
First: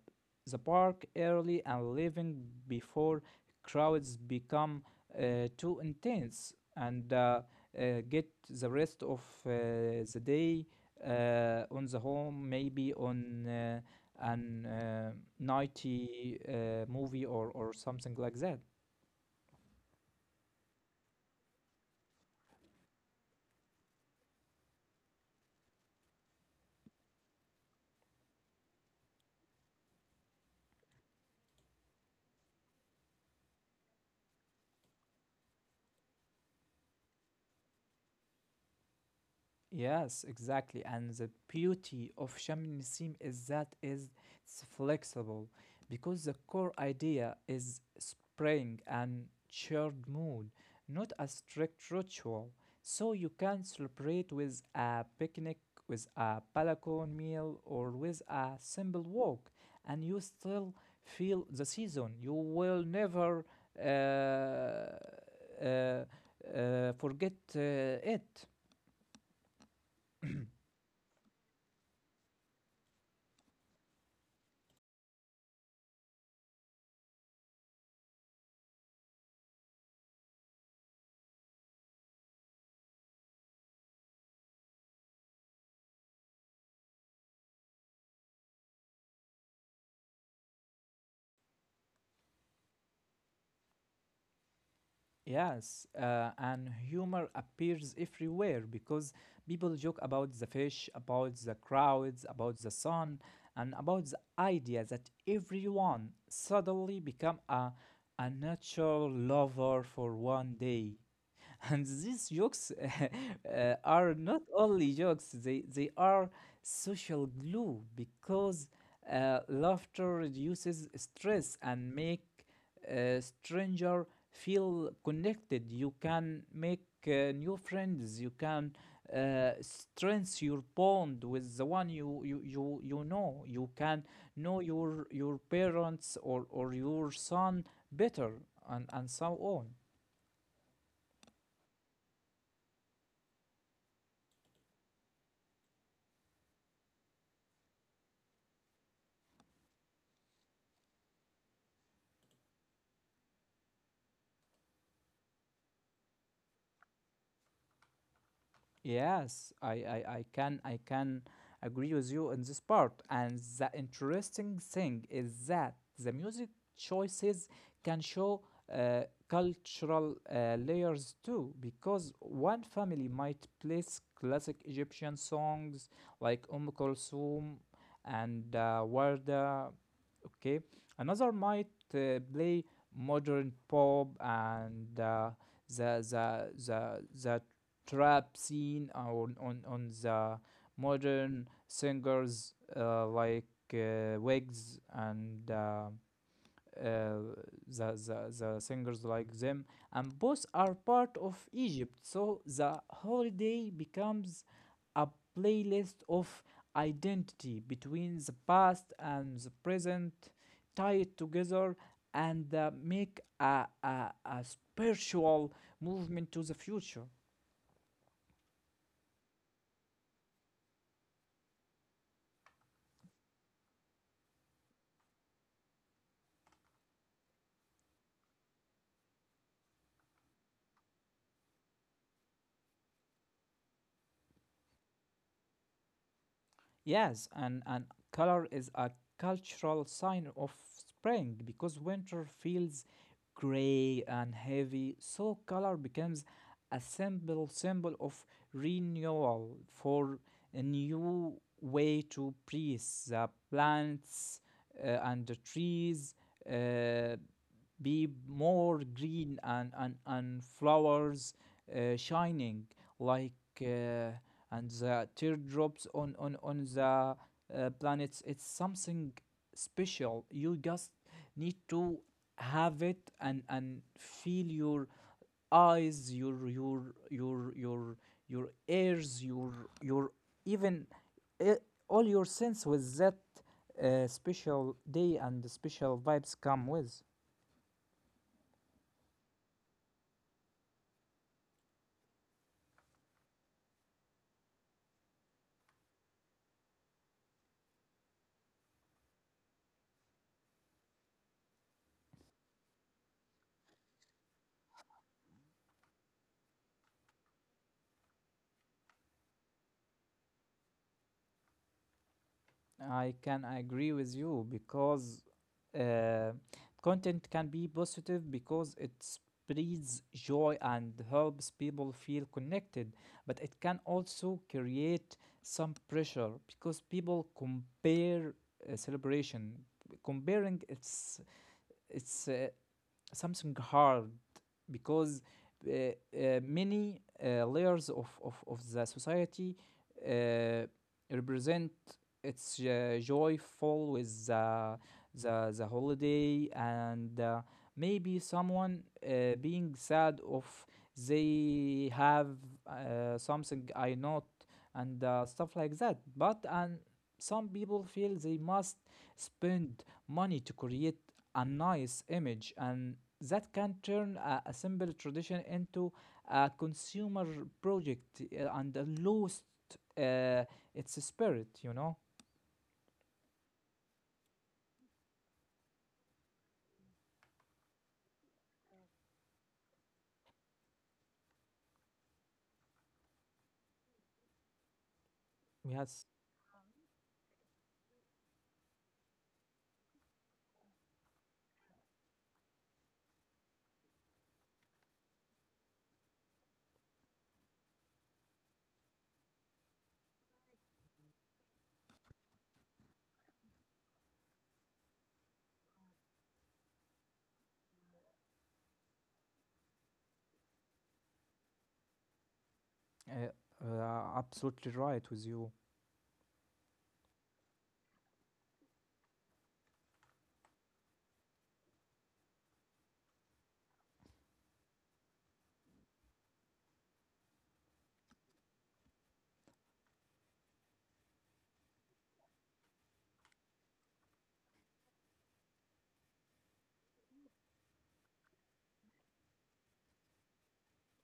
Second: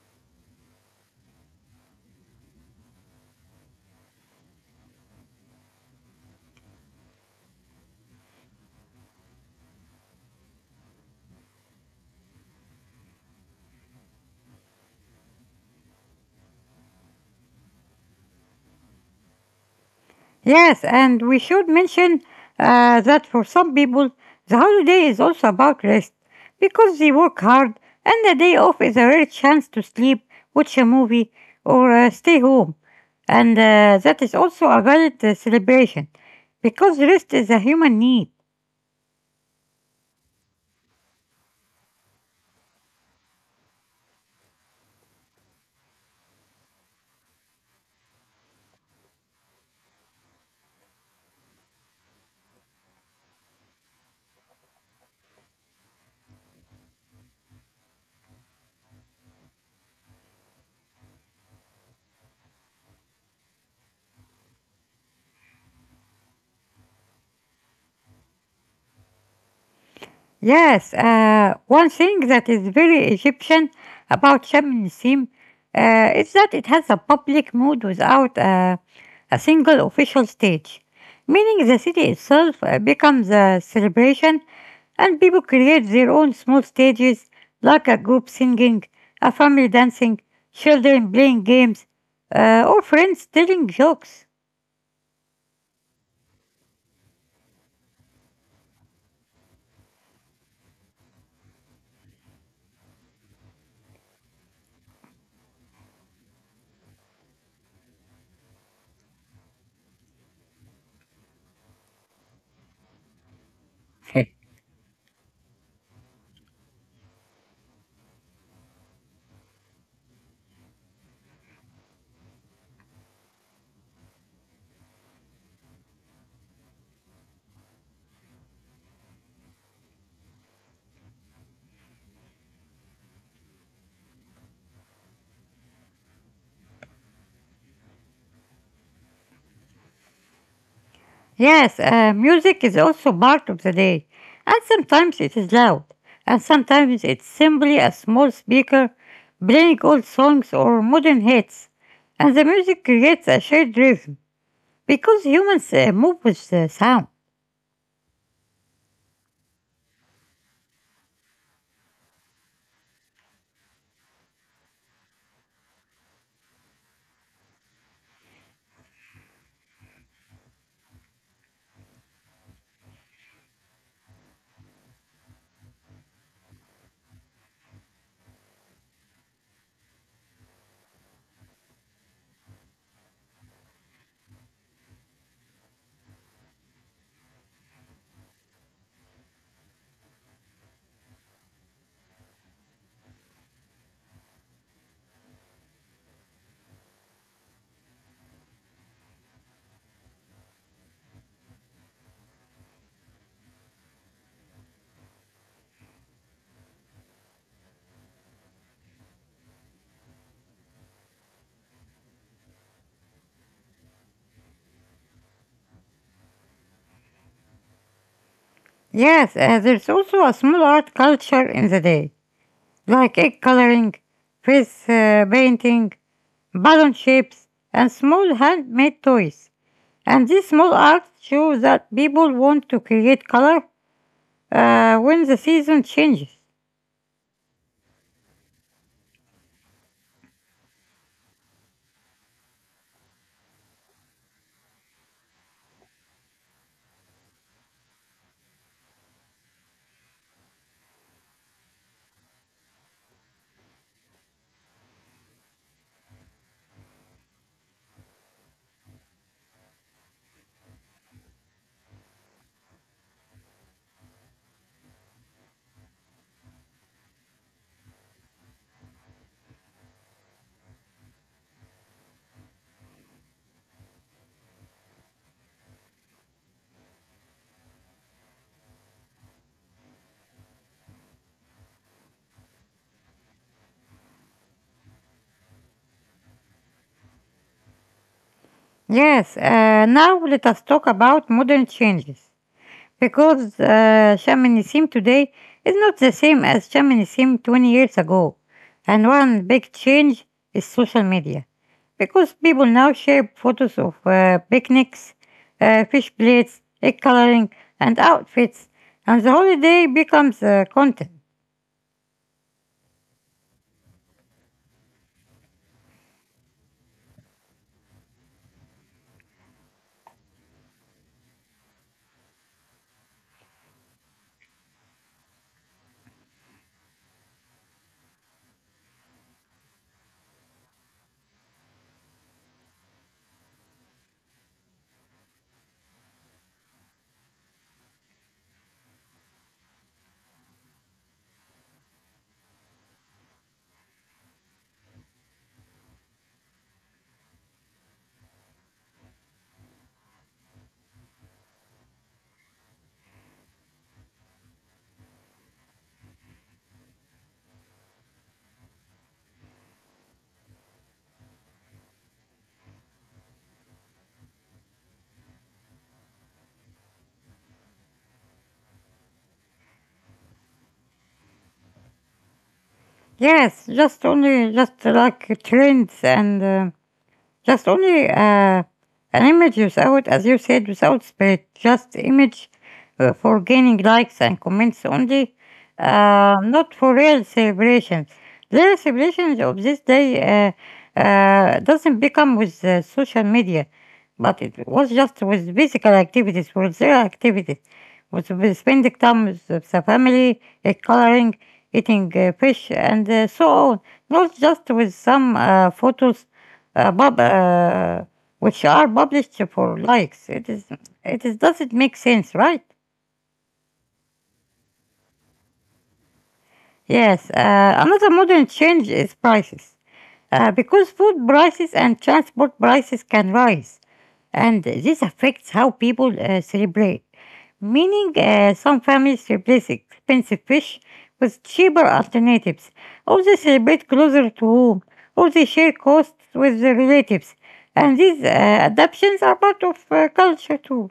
the park early and leaving before crowds become uh, too intense. And uh, uh, get the rest of uh, the day uh, on the home, maybe on uh, an uh, nighty uh, movie or, or something like that. Yes, and we should mention uh, that for some people, the holiday is also about rest because they work hard and the day off is a rare chance to sleep, watch a movie, or uh, stay home. And uh, that is also a valid uh, celebration because rest is a human need. Yes, exactly. And the beauty of Shamim Nisim is that is it's flexible because the core idea is spring and shared mood, not a strict ritual. So you can celebrate with a picnic, with a balcony meal, or with a simple walk, and you still feel the season. You will never uh, uh, uh, forget uh, it. Yes, uh, one thing that is very Egyptian about Sham el uh, is that it has a public mood without uh, a single official stage, meaning the city itself uh, becomes a celebration and people create their own small stages like a group singing, a family dancing, children playing games, uh, or friends telling jokes. Yes, uh, and humor appears everywhere because people joke about the fish, about the crowds, about the sun, and about the idea that everyone suddenly become a, a natural lover for one day. (laughs) And these jokes (laughs) uh, are not (laughs) only jokes, they they are social glue because uh, laughter reduces stress and make a stranger feel connected. You can make uh, new friends, you can uh, strengthen your bond with the one you, you you you know. You can know your your parents or or your son better, and and so on. Yes, uh, music is also part of the day, and sometimes it is loud, and sometimes it's simply a small speaker playing old songs or modern hits, and the music creates a shared rhythm because humans uh, move with the sound. Yes, I, I, I can I can agree with you in this part. And the interesting thing is that the music choices can show uh, cultural uh, layers too, because one family might place classic Egyptian songs like Umm Kulthum and uh, Warda, okay, another might uh, play modern pop and uh, the the the the trap scene on on on the modern singers uh, like uh, Wigs and uh, uh, the, the the singers like them, and both are part of Egypt. So the holiday becomes a playlist of identity between the past and the present tied together and uh, make a, a, a spiritual movement to the future. Yes, uh, there's also a small art culture in the day, like egg coloring, face uh, painting, balloon shapes, and small handmade toys. And these small arts show that people want to create color uh, when the season changes. Yes, and, and color is a cultural sign of spring because winter feels gray and heavy, so color becomes a symbol symbol of renewal for a new way to breathe the plants uh, and the trees. Uh, be more green and and, and flowers uh, shining like uh, and the teardrops on on on the uh, planets. It's something special. You just need to have it and and feel your eyes, your your your your your ears, your your even uh, all your sense with that uh, special day and the special vibes come with. Yes, uh, now let us talk about modern changes. Because uh, shamanism today is not the same as shamanism twenty years ago. And one big change is social media. Because people now share photos of uh, picnics, uh, fish plates, egg coloring, and outfits. And the holiday becomes uh, content. I can agree with you because uh, content can be positive because it spreads joy and helps people feel connected, but it can also create some pressure because people compare uh, celebration. Comparing, it's it's uh, something hard because uh, uh, many uh, layers of, of, of the society uh, represent its uh, joyful with the, the, the holiday and uh, maybe someone uh, being sad of they have uh, something I not and uh, stuff like that, but and some people feel they must spend money to create a nice image and that can turn a, a simple tradition into a consumer project uh, and uh, lost uh, its spirit, you know? Yes, just only just like trends and uh, just only uh, an image without, as you said, without spirit. Just image uh, for gaining likes and comments only, Yes, uh, not for real celebrations. Real celebrations of this day uh, uh, doesn't become with uh, social media, but it was just with physical activities, with real activities with spending time with the family, uh, coloring, eating uh, fish, and uh, so on. Not just with some uh, photos, uh, pub, uh, which are published for likes. It is. It is, doesn't make sense, right? uh, uh, absolutely right with you. Yes, uh, another modern change is prices. Uh, because food prices and transport prices can rise, and this affects how people uh, celebrate. Meaning, uh, some families replace expensive fish with cheaper alternatives, or they celebrate closer to home, or they share costs with their relatives. And these uh, adaptations are part of uh, culture too.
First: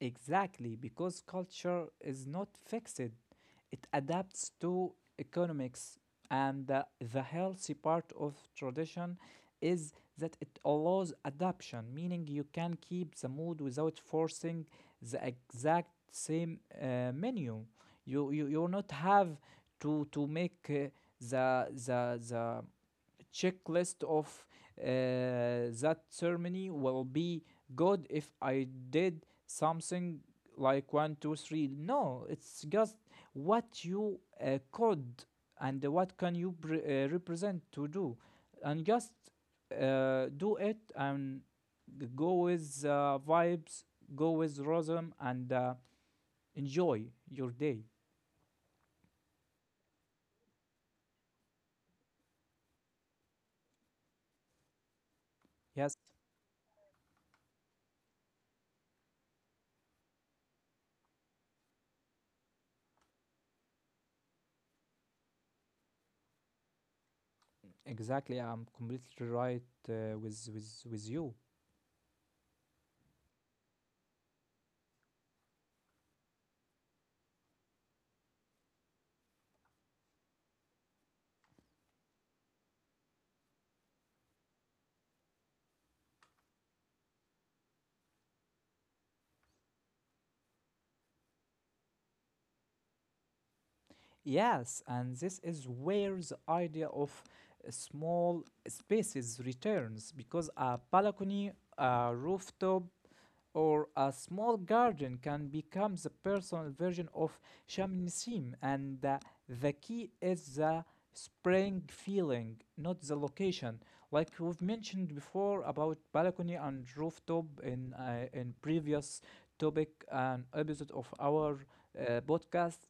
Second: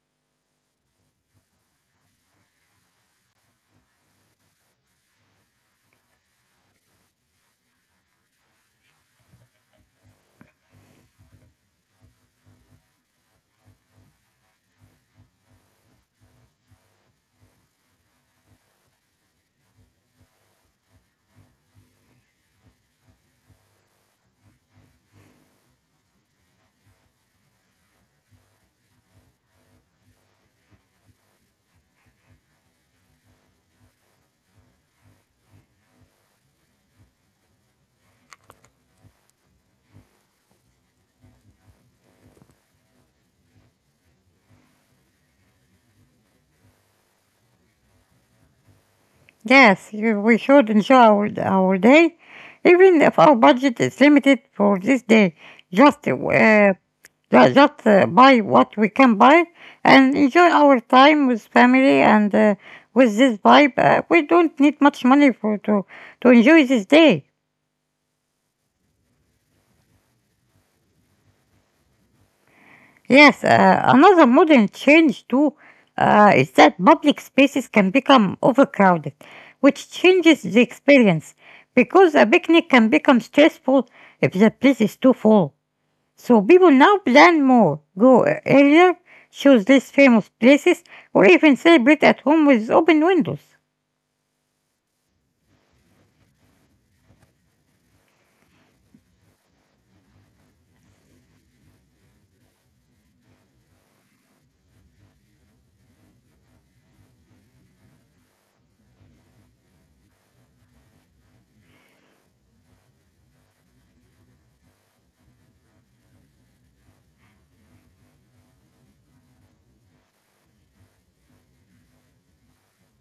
Exactly, because culture is not fixed. It adapts to economics, and the, the healthy part of tradition is that it allows adaptation, meaning you can keep the mood without forcing the exact same uh, menu. You, you you not have to to make uh, the the the checklist of uh, that ceremony will be good if I did something like one, two, three. No, it's just what you uh, could and what can you pre- uh, represent to do, and just uh, do it and go with uh, vibes, go with rhythm, and uh, enjoy your day. Yes, you- we should enjoy our, our day, even if our budget is limited for this day. Just Yes, uh, ju- just uh, buy what we can buy and enjoy our time with family and uh, with this vibe. Uh, we don't need much money for to to enjoy this day. exactly. I'm completely right uh, with with with you. Yes, uh, another modern change too uh, is that public spaces can become overcrowded, which changes the experience because a picnic can become stressful if the place is too full. So people now plan more, go uh, earlier, choose less famous places, or even celebrate at home with open windows. Yes, and this is where the idea of uh, small spaces returns because a balcony, a rooftop, or a small garden can become the personal version of shamanism, and uh, the key is the spring feeling, not the location. Like we've mentioned before about balcony and rooftop in uh, in previous topic and episode of our uh, podcast,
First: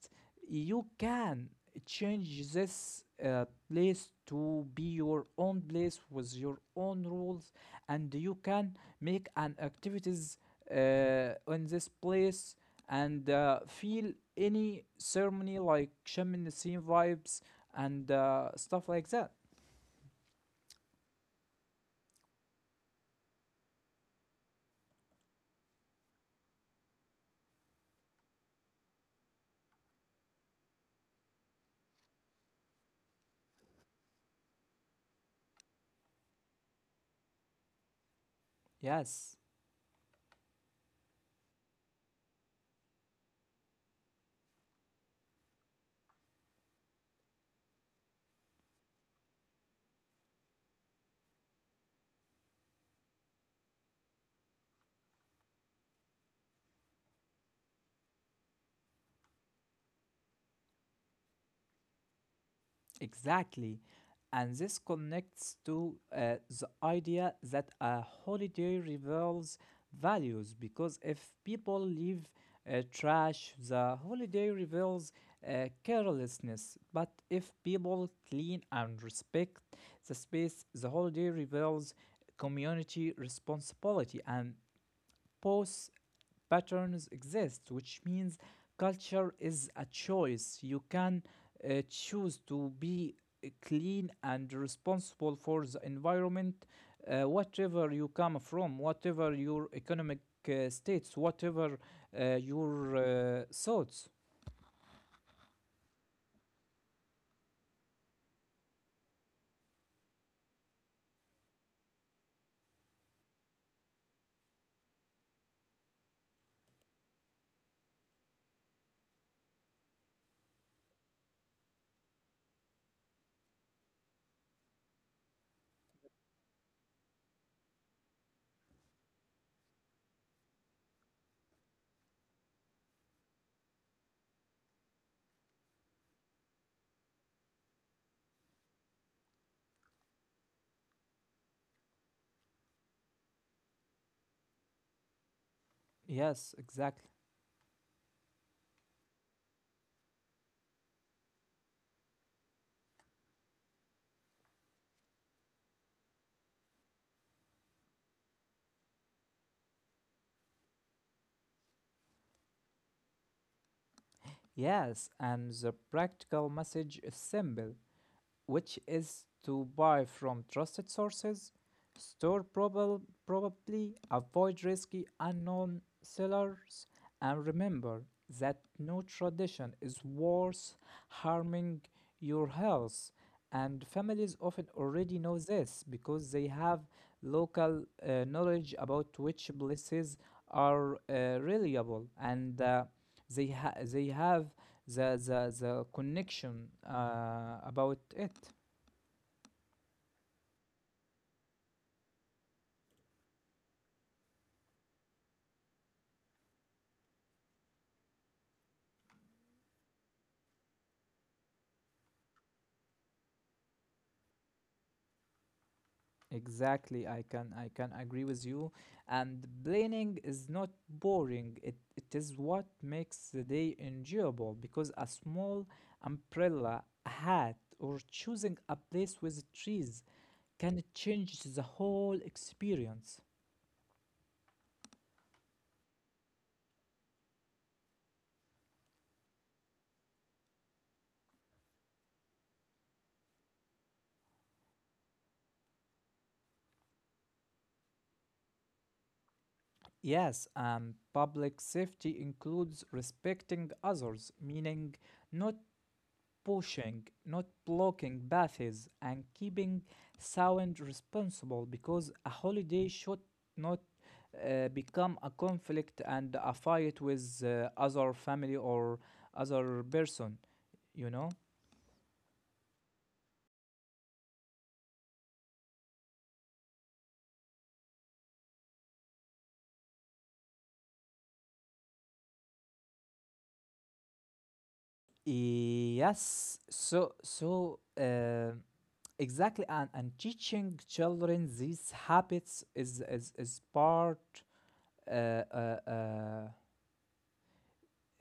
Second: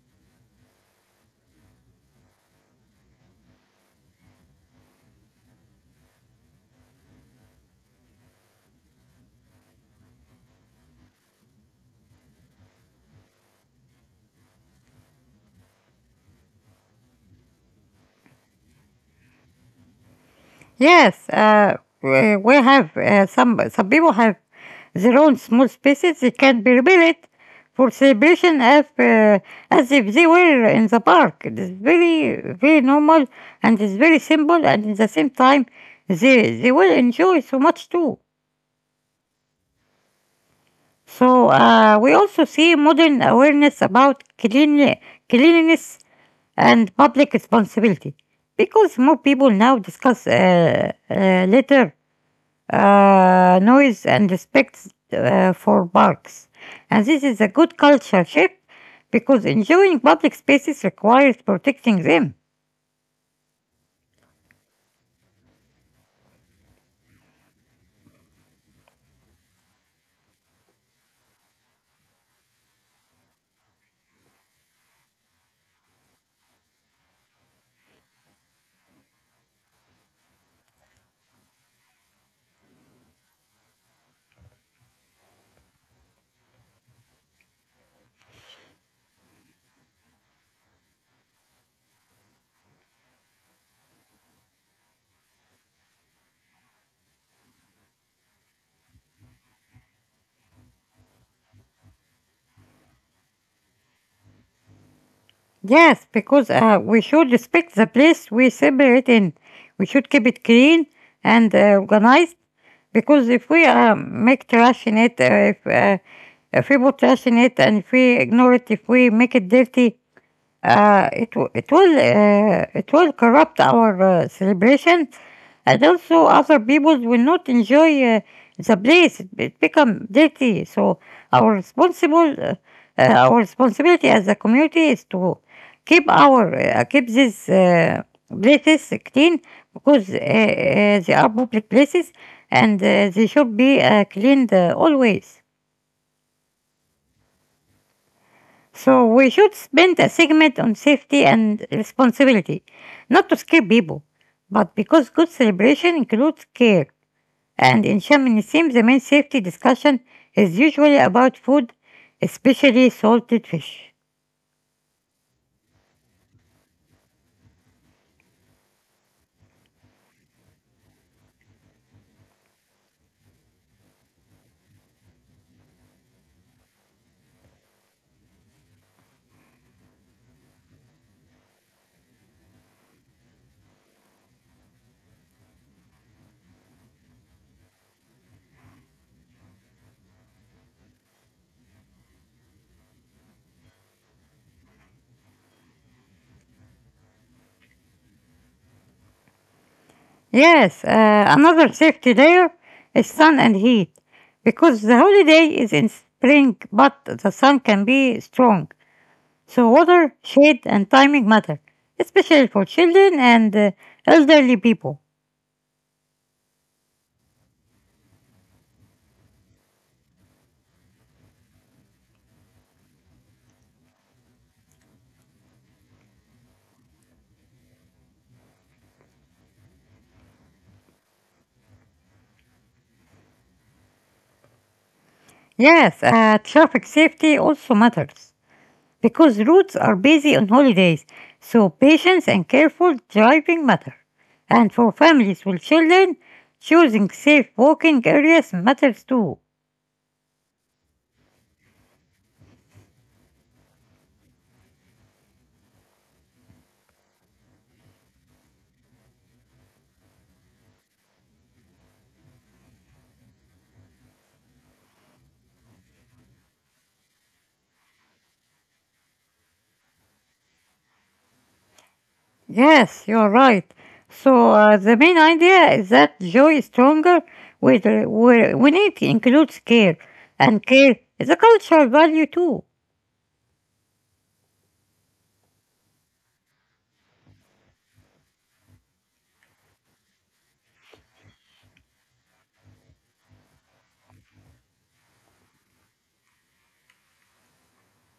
you can change this uh, place to be your own place with your own rules, and you can make an activities uh, on this place and uh, feel any ceremony like Shem and the vibes and uh, stuff like that. Yes, uh, we we have uh, some some people have their own small spaces. They can be rebuilt for celebration as uh, as if they were in the park. It is very very normal and it's very simple. And at the same time, they they will enjoy so much too. Yes. So uh, we also see modern awareness about clean, cleanliness and public responsibility because more people now discuss uh, uh, litter uh, noise and respect uh, for parks. And this is a good culture shift because enjoying public spaces requires protecting them. Exactly. And this connects to uh, the idea that a holiday reveals values because if people leave uh, trash, the holiday reveals uh, carelessness. But if people clean and respect the space, the holiday reveals community responsibility. And both patterns exist, which means culture is a choice. You can uh, choose to be uh, clean and responsible for the environment, uh, whatever you come from, whatever your economic uh, states, whatever uh, your uh, thoughts. Yes, because uh, we should respect the place we celebrate in. We should keep it clean and uh, organized because if we uh, make trash in it, uh, if, uh, if we put trash in it and if we ignore it, if we make it dirty, Uh, it w- it will uh, it will corrupt our uh, celebration, and also other people will not enjoy uh, the place. It, it become dirty. So our responsible uh, uh, our responsibility as a community is to keep our uh, keep these uh, places clean because uh, uh, they are public places and uh, they should be uh, cleaned uh, always. Yes, exactly. So we should spend a segment on safety and responsibility, not to scare people, but because good celebration includes care. And in Shamanism, the main safety discussion is usually about food, especially salted fish. Yes, and the practical message is simple, which is to buy from trusted sources, store probab- probably, avoid risky unknown sellers, and remember that no tradition is worth harming your health. And families often already know this because they have local uh, knowledge about which places are uh, reliable and uh, they ha- they have the the the connection uh, about it. Yes, uh, another safety layer is sun and heat, because the holiday is in spring, but the sun can be strong. So water, shade, and timing matter, especially for children and uh, elderly people. Exactly, i can i can agree with you. And planning is not boring, it it is what makes the day enjoyable because a small umbrella, a hat, or choosing a place with trees can change the whole experience. Yes, uh, traffic safety also matters because roads are busy on holidays, so patience and careful driving matter. And for families with children, choosing safe walking areas matters too. Yes, and public safety includes respecting others, meaning not pushing, not blocking paths, and keeping sound responsible because a holiday should not uh, become a conflict and a fight with uh, other family or other person, you know? Yes, you're right. So uh, the main idea is that joy is stronger with, uh, where- when it includes care, and care is a cultural value too. Yes, so so uh, exactly, and, and teaching children these habits is is, is part uh, uh, uh,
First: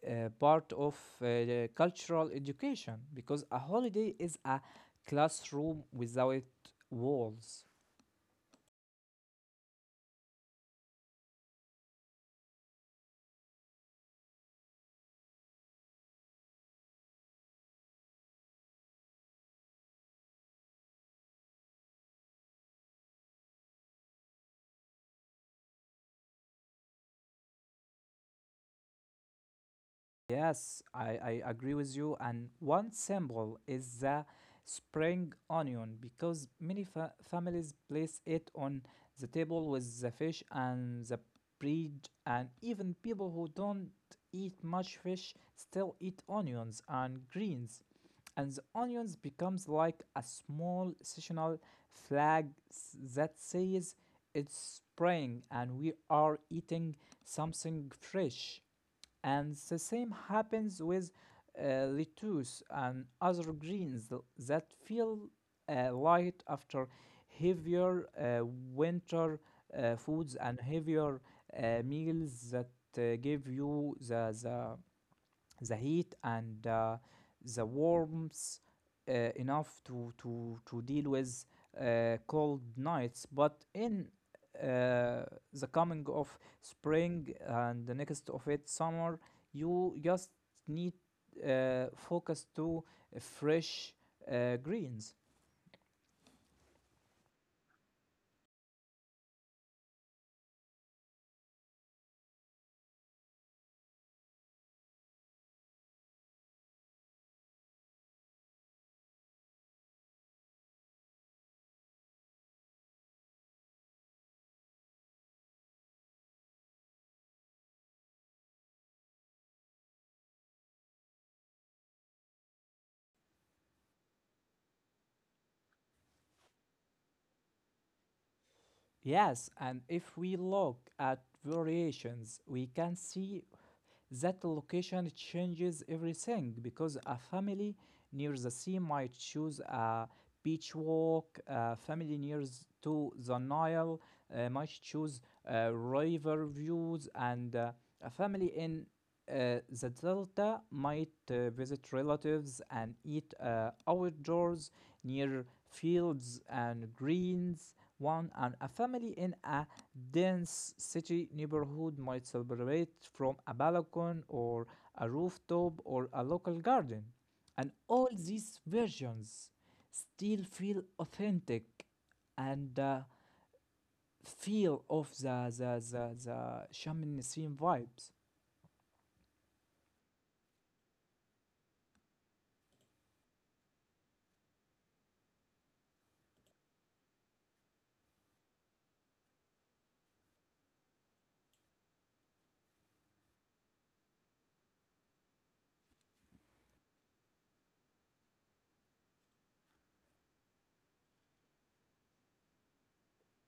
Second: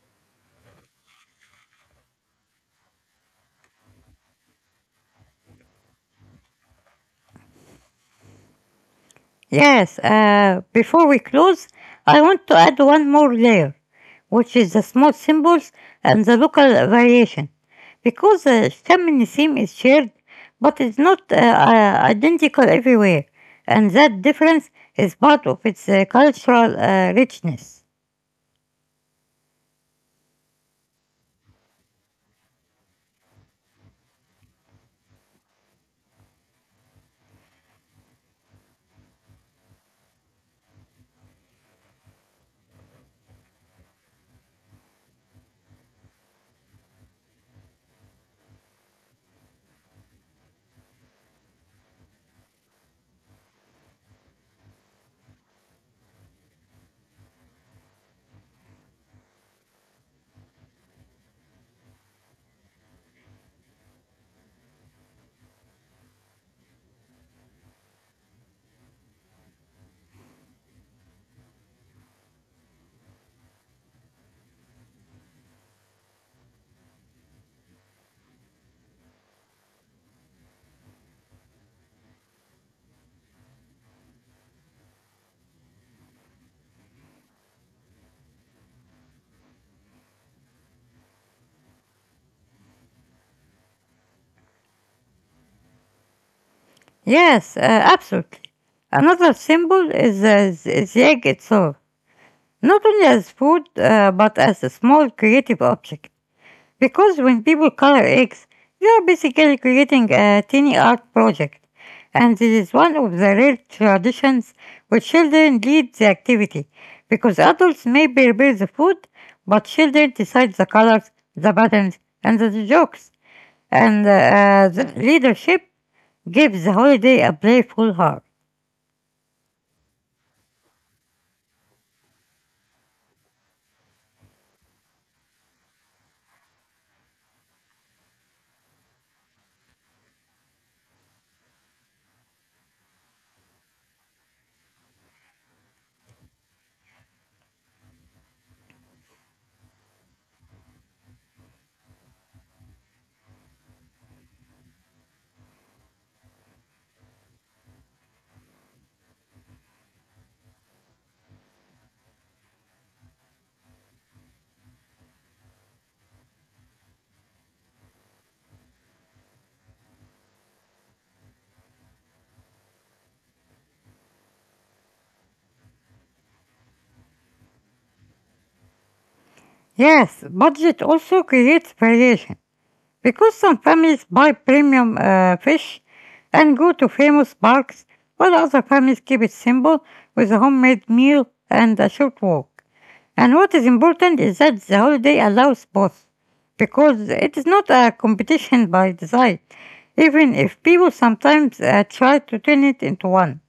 uh, part of uh, cultural education because a holiday is a classroom without walls. Yes, uh, before we close, I want to add one more layer, which is the small symbols and the local variation. Because the Shammin theme is shared, but it's not uh, uh, identical everywhere, and that difference is part of its uh, cultural uh, richness. Yes, I, I agree with you. And one symbol is the spring onion because many fa- families place it on the table with the fish and the bread, and even people who don't eat much fish still eat onions and greens. And the onions becomes like a small seasonal flag s- that says it's spring and we are eating something fresh. And the same happens with uh, lettuce and other greens th- that feel uh, light after heavier uh, winter uh, foods and heavier uh, meals that uh, give you the, the the heat and uh, the warmth uh, enough to, to, to deal with uh, cold nights. But in uh, the coming of spring and the next of it summer, you just need uh, focus to fresh uh, greens. Yes, uh, absolutely. Another symbol is uh, the the egg itself, not only as food, uh, but as a small creative object. Because when people color eggs, they are basically creating a tiny art project, and this is one of the rare traditions where children lead the activity, because adults may prepare the food, but children decide the colors, the patterns, and the jokes, and uh, the leadership gives the holiday a playful heart. Yes, and if we look at variations, we can see that location changes everything. Because a family near the sea might choose a beach walk, a family near s- to the Nile uh, might choose uh, river views, and uh, a family in uh, the Delta might uh, visit relatives and eat uh, outdoors near fields and greens. One and a family in a dense city neighborhood might celebrate from a balcony or a rooftop or a local garden. And all these versions still feel authentic and uh, feel of the, the, the, the Shamanic scene vibes. Yes, budget also creates variation because some families buy premium uh, fish and go to famous parks, while other families keep it simple with a homemade meal and a short walk. And what is important is that the holiday allows both, because it is not a competition by design, even if people sometimes uh, try to turn it into one.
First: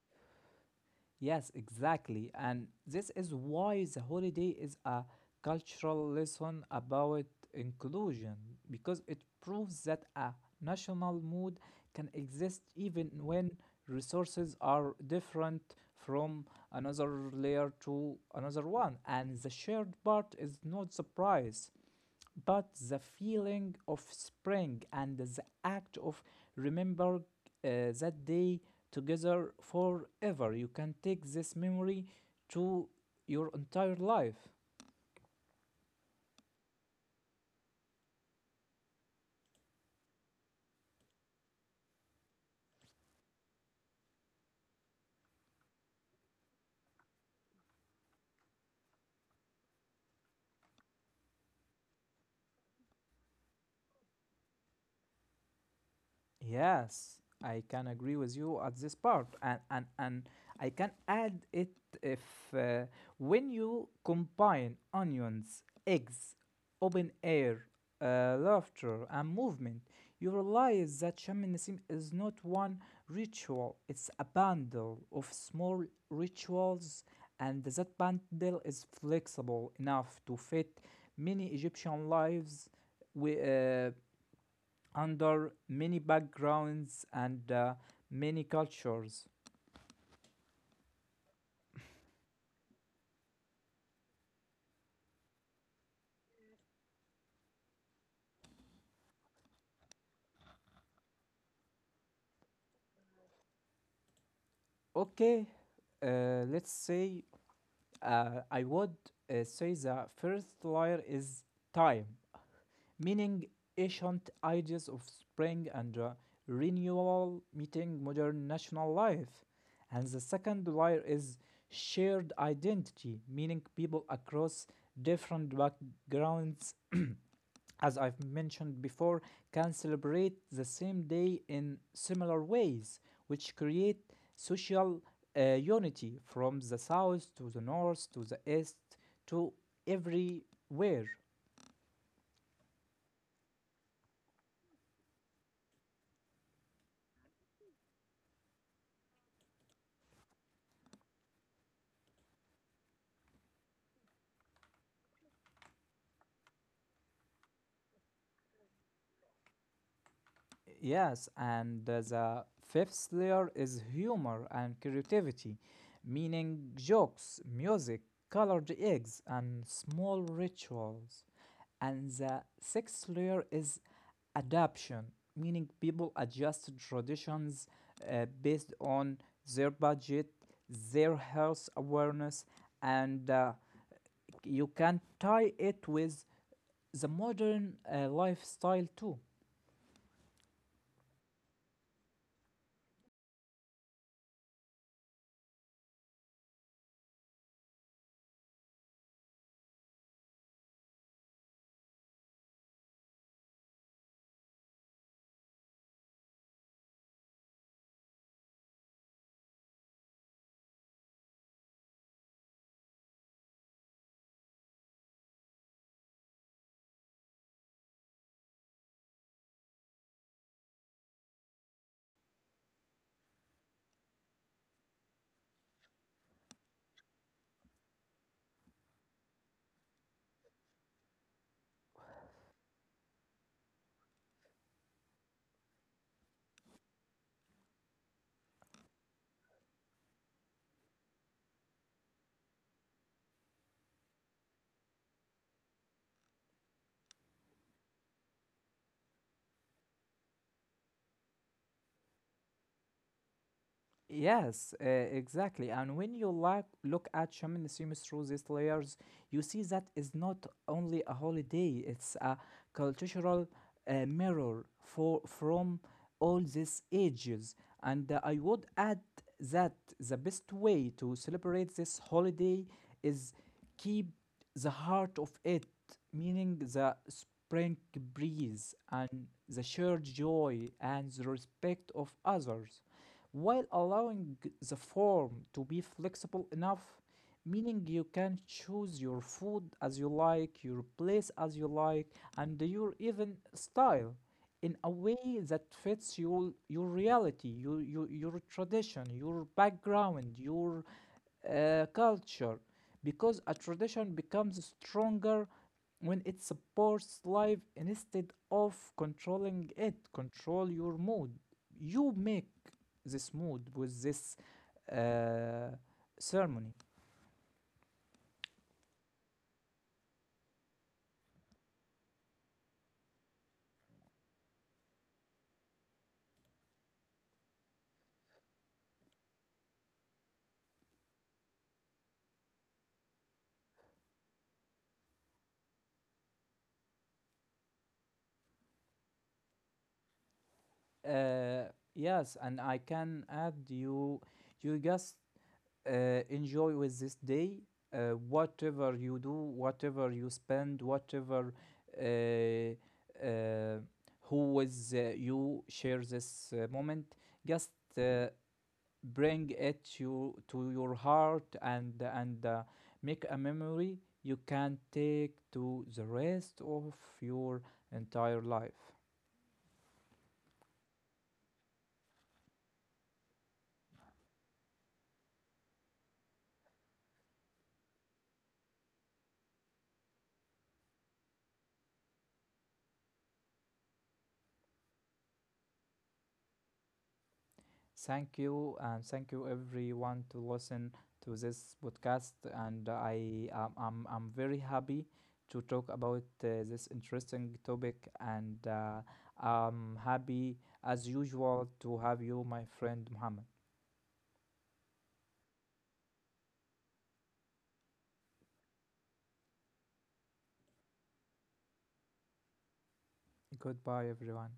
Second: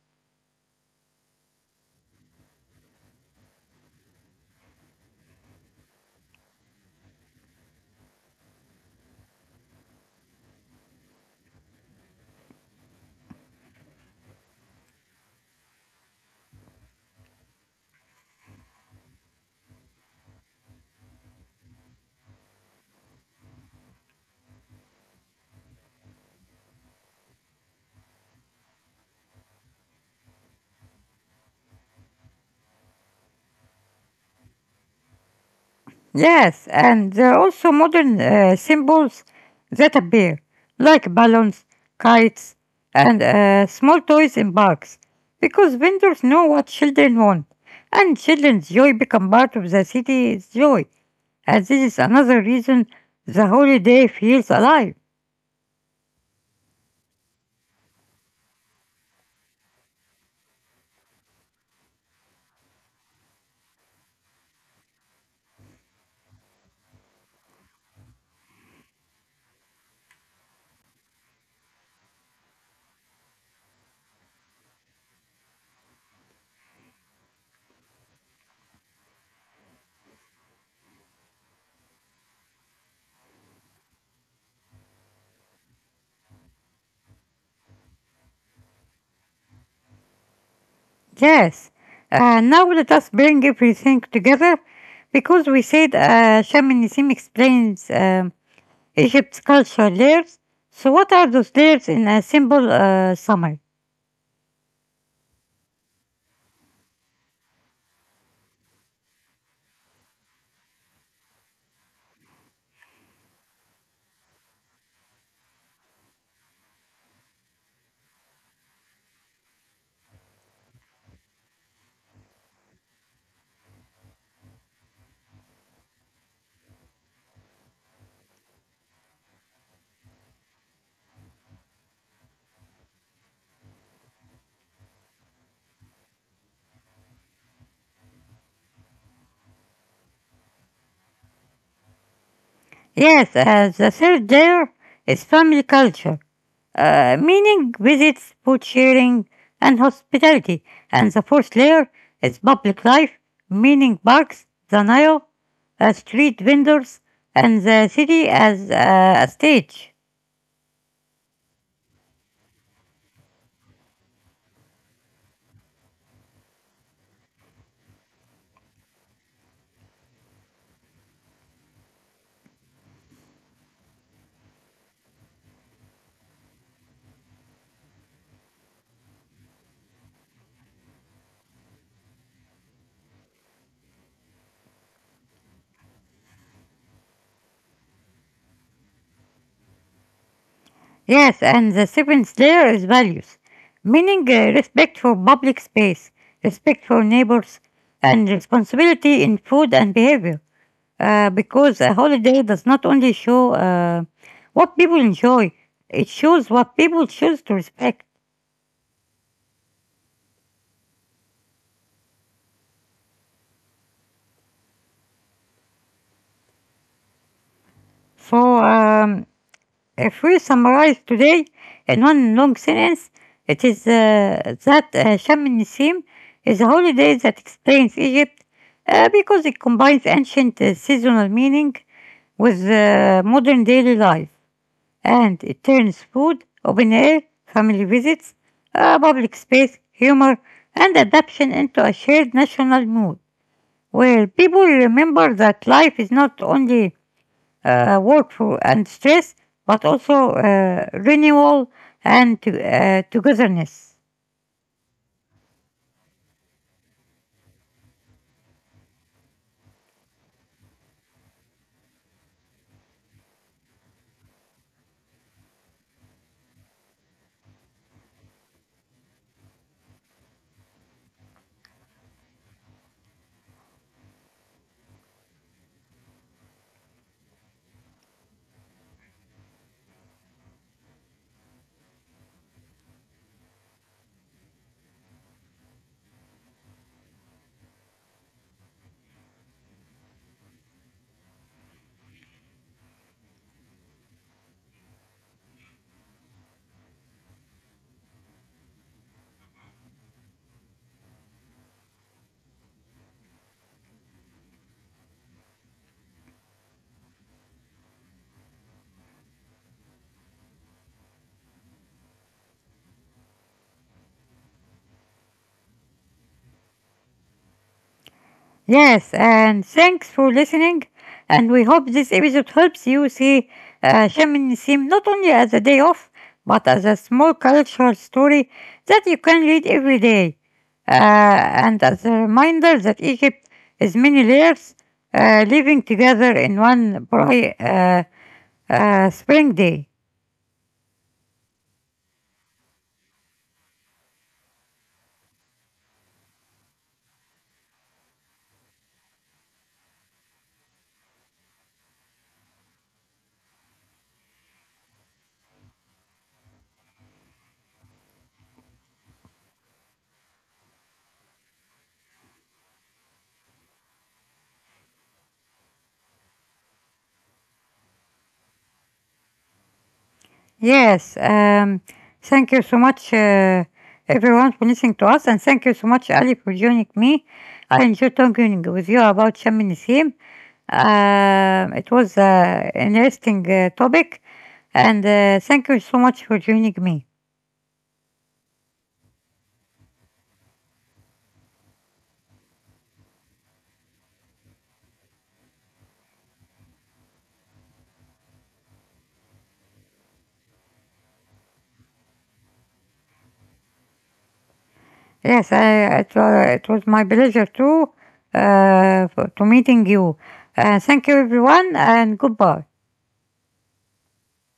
Yes, exactly. And this is why the holiday is a cultural lesson about inclusion, because it proves that a national mood can exist even when resources are different from another layer to another one. And the shared part is not the price, but the feeling of spring and the act of remembering uh, that day together forever. You can take this memory to your entire life. Yes, and there are also modern uh, symbols that appear, like balloons, kites, and uh, small toys in bags, because vendors know what children want, and children's joy become part of the city's joy, and this is another reason the holiday feels alive. Yes, I can agree with you at this part, and and and I can add it if uh, when you combine onions, eggs, open air, uh, laughter, and movement, you realize that shamanism is not one ritual; it's a bundle of small rituals, and that bundle is flexible enough to fit many Egyptian lives. We. Uh, under many backgrounds and uh, many cultures. Yes, uh, now let us bring everything together, because we said uh, Shamanism explains. Um, Egypt's culture layers. So, what are those layers in a simple uh, summary? Okay, uh, let's say uh, I would uh, say the first layer is time, meaning ancient ideas of spring and uh, renewal meeting modern national life. And the second layer is shared identity, meaning people across different backgrounds, as I've mentioned before, can celebrate the same day in similar ways, which create social uh, unity from the south to the north to the east to everywhere. Yes, uh, the third layer is family culture, uh, meaning visits, food sharing, and hospitality. And the fourth layer is public life, meaning parks, the Nile, uh, street vendors, and the city as uh, a stage. Yes, and uh, the fifth layer is humor and creativity, meaning jokes, music, colored eggs, and small rituals. And the sixth layer is adaption, meaning people adjust traditions uh, based on their budget, their health awareness, and uh, you can tie it with the modern uh, lifestyle too. Yes, and the seventh layer is values, meaning uh, respect for public space, respect for neighbors, and responsibility in food and behavior. Uh, because a holiday does not only show uh, what people enjoy, it shows what people choose to respect. So, um, if we summarize today in one long sentence, it is uh, that uh, Sham Nissim is a holiday that explains Egypt uh, because it combines ancient uh, seasonal meaning with uh, modern daily life and it turns food, open air, family visits, uh, public space, humor, and adaptation into a shared national mood where people remember that life is not only uh, work for and stress, but also uh, renewal and to, uh, togetherness. Yes, uh, exactly. And when you like look at shamanism through these layers, you see that is not only a holiday; it's a cultural uh, mirror for from all these ages. And uh, I would add that the best way to celebrate this holiday is keep the heart of it, meaning the spring breeze and the shared joy and the respect of others, while allowing the form to be flexible enough, meaning you can choose your food as you like, your place as you like, and your even style in a way that fits your your reality, your your, your tradition, your background, your uh, culture. Because a tradition becomes stronger when it supports life instead of controlling it. Control your mood. You make this mood with this uh, ceremony. Yes, and thanks for listening. And we hope this episode helps you see uh, shamanism not only as a day off, but as a small cultural story that you can read every day. Uh, and as a reminder that Egypt is many layers uh, living together in one bright uh, uh, spring day. Uh, yes, and I can add you, you just uh, enjoy with this day, uh, whatever you do, whatever you spend, whatever uh, uh, who with uh, you share this uh, moment. Just uh, bring it to, to your heart and and uh, make a memory you can take to the rest of your entire life. Yes, um, thank you so much, uh, everyone, for listening to us, and thank you so much, Ali, for joining me. I enjoyed talking with you about Sham Nisim. Um, it was uh, an interesting uh, topic, and uh, thank you so much for joining me. Thank you, and thank you everyone to listen to this podcast. And I um, I'm I'm very happy to talk about uh, this interesting topic, and uh, I'm happy as usual to have you, my friend Muhammad. Yes, I, it, was, it was my pleasure too uh, for- to meeting you. Uh, thank you, everyone, and goodbye. Goodbye everyone.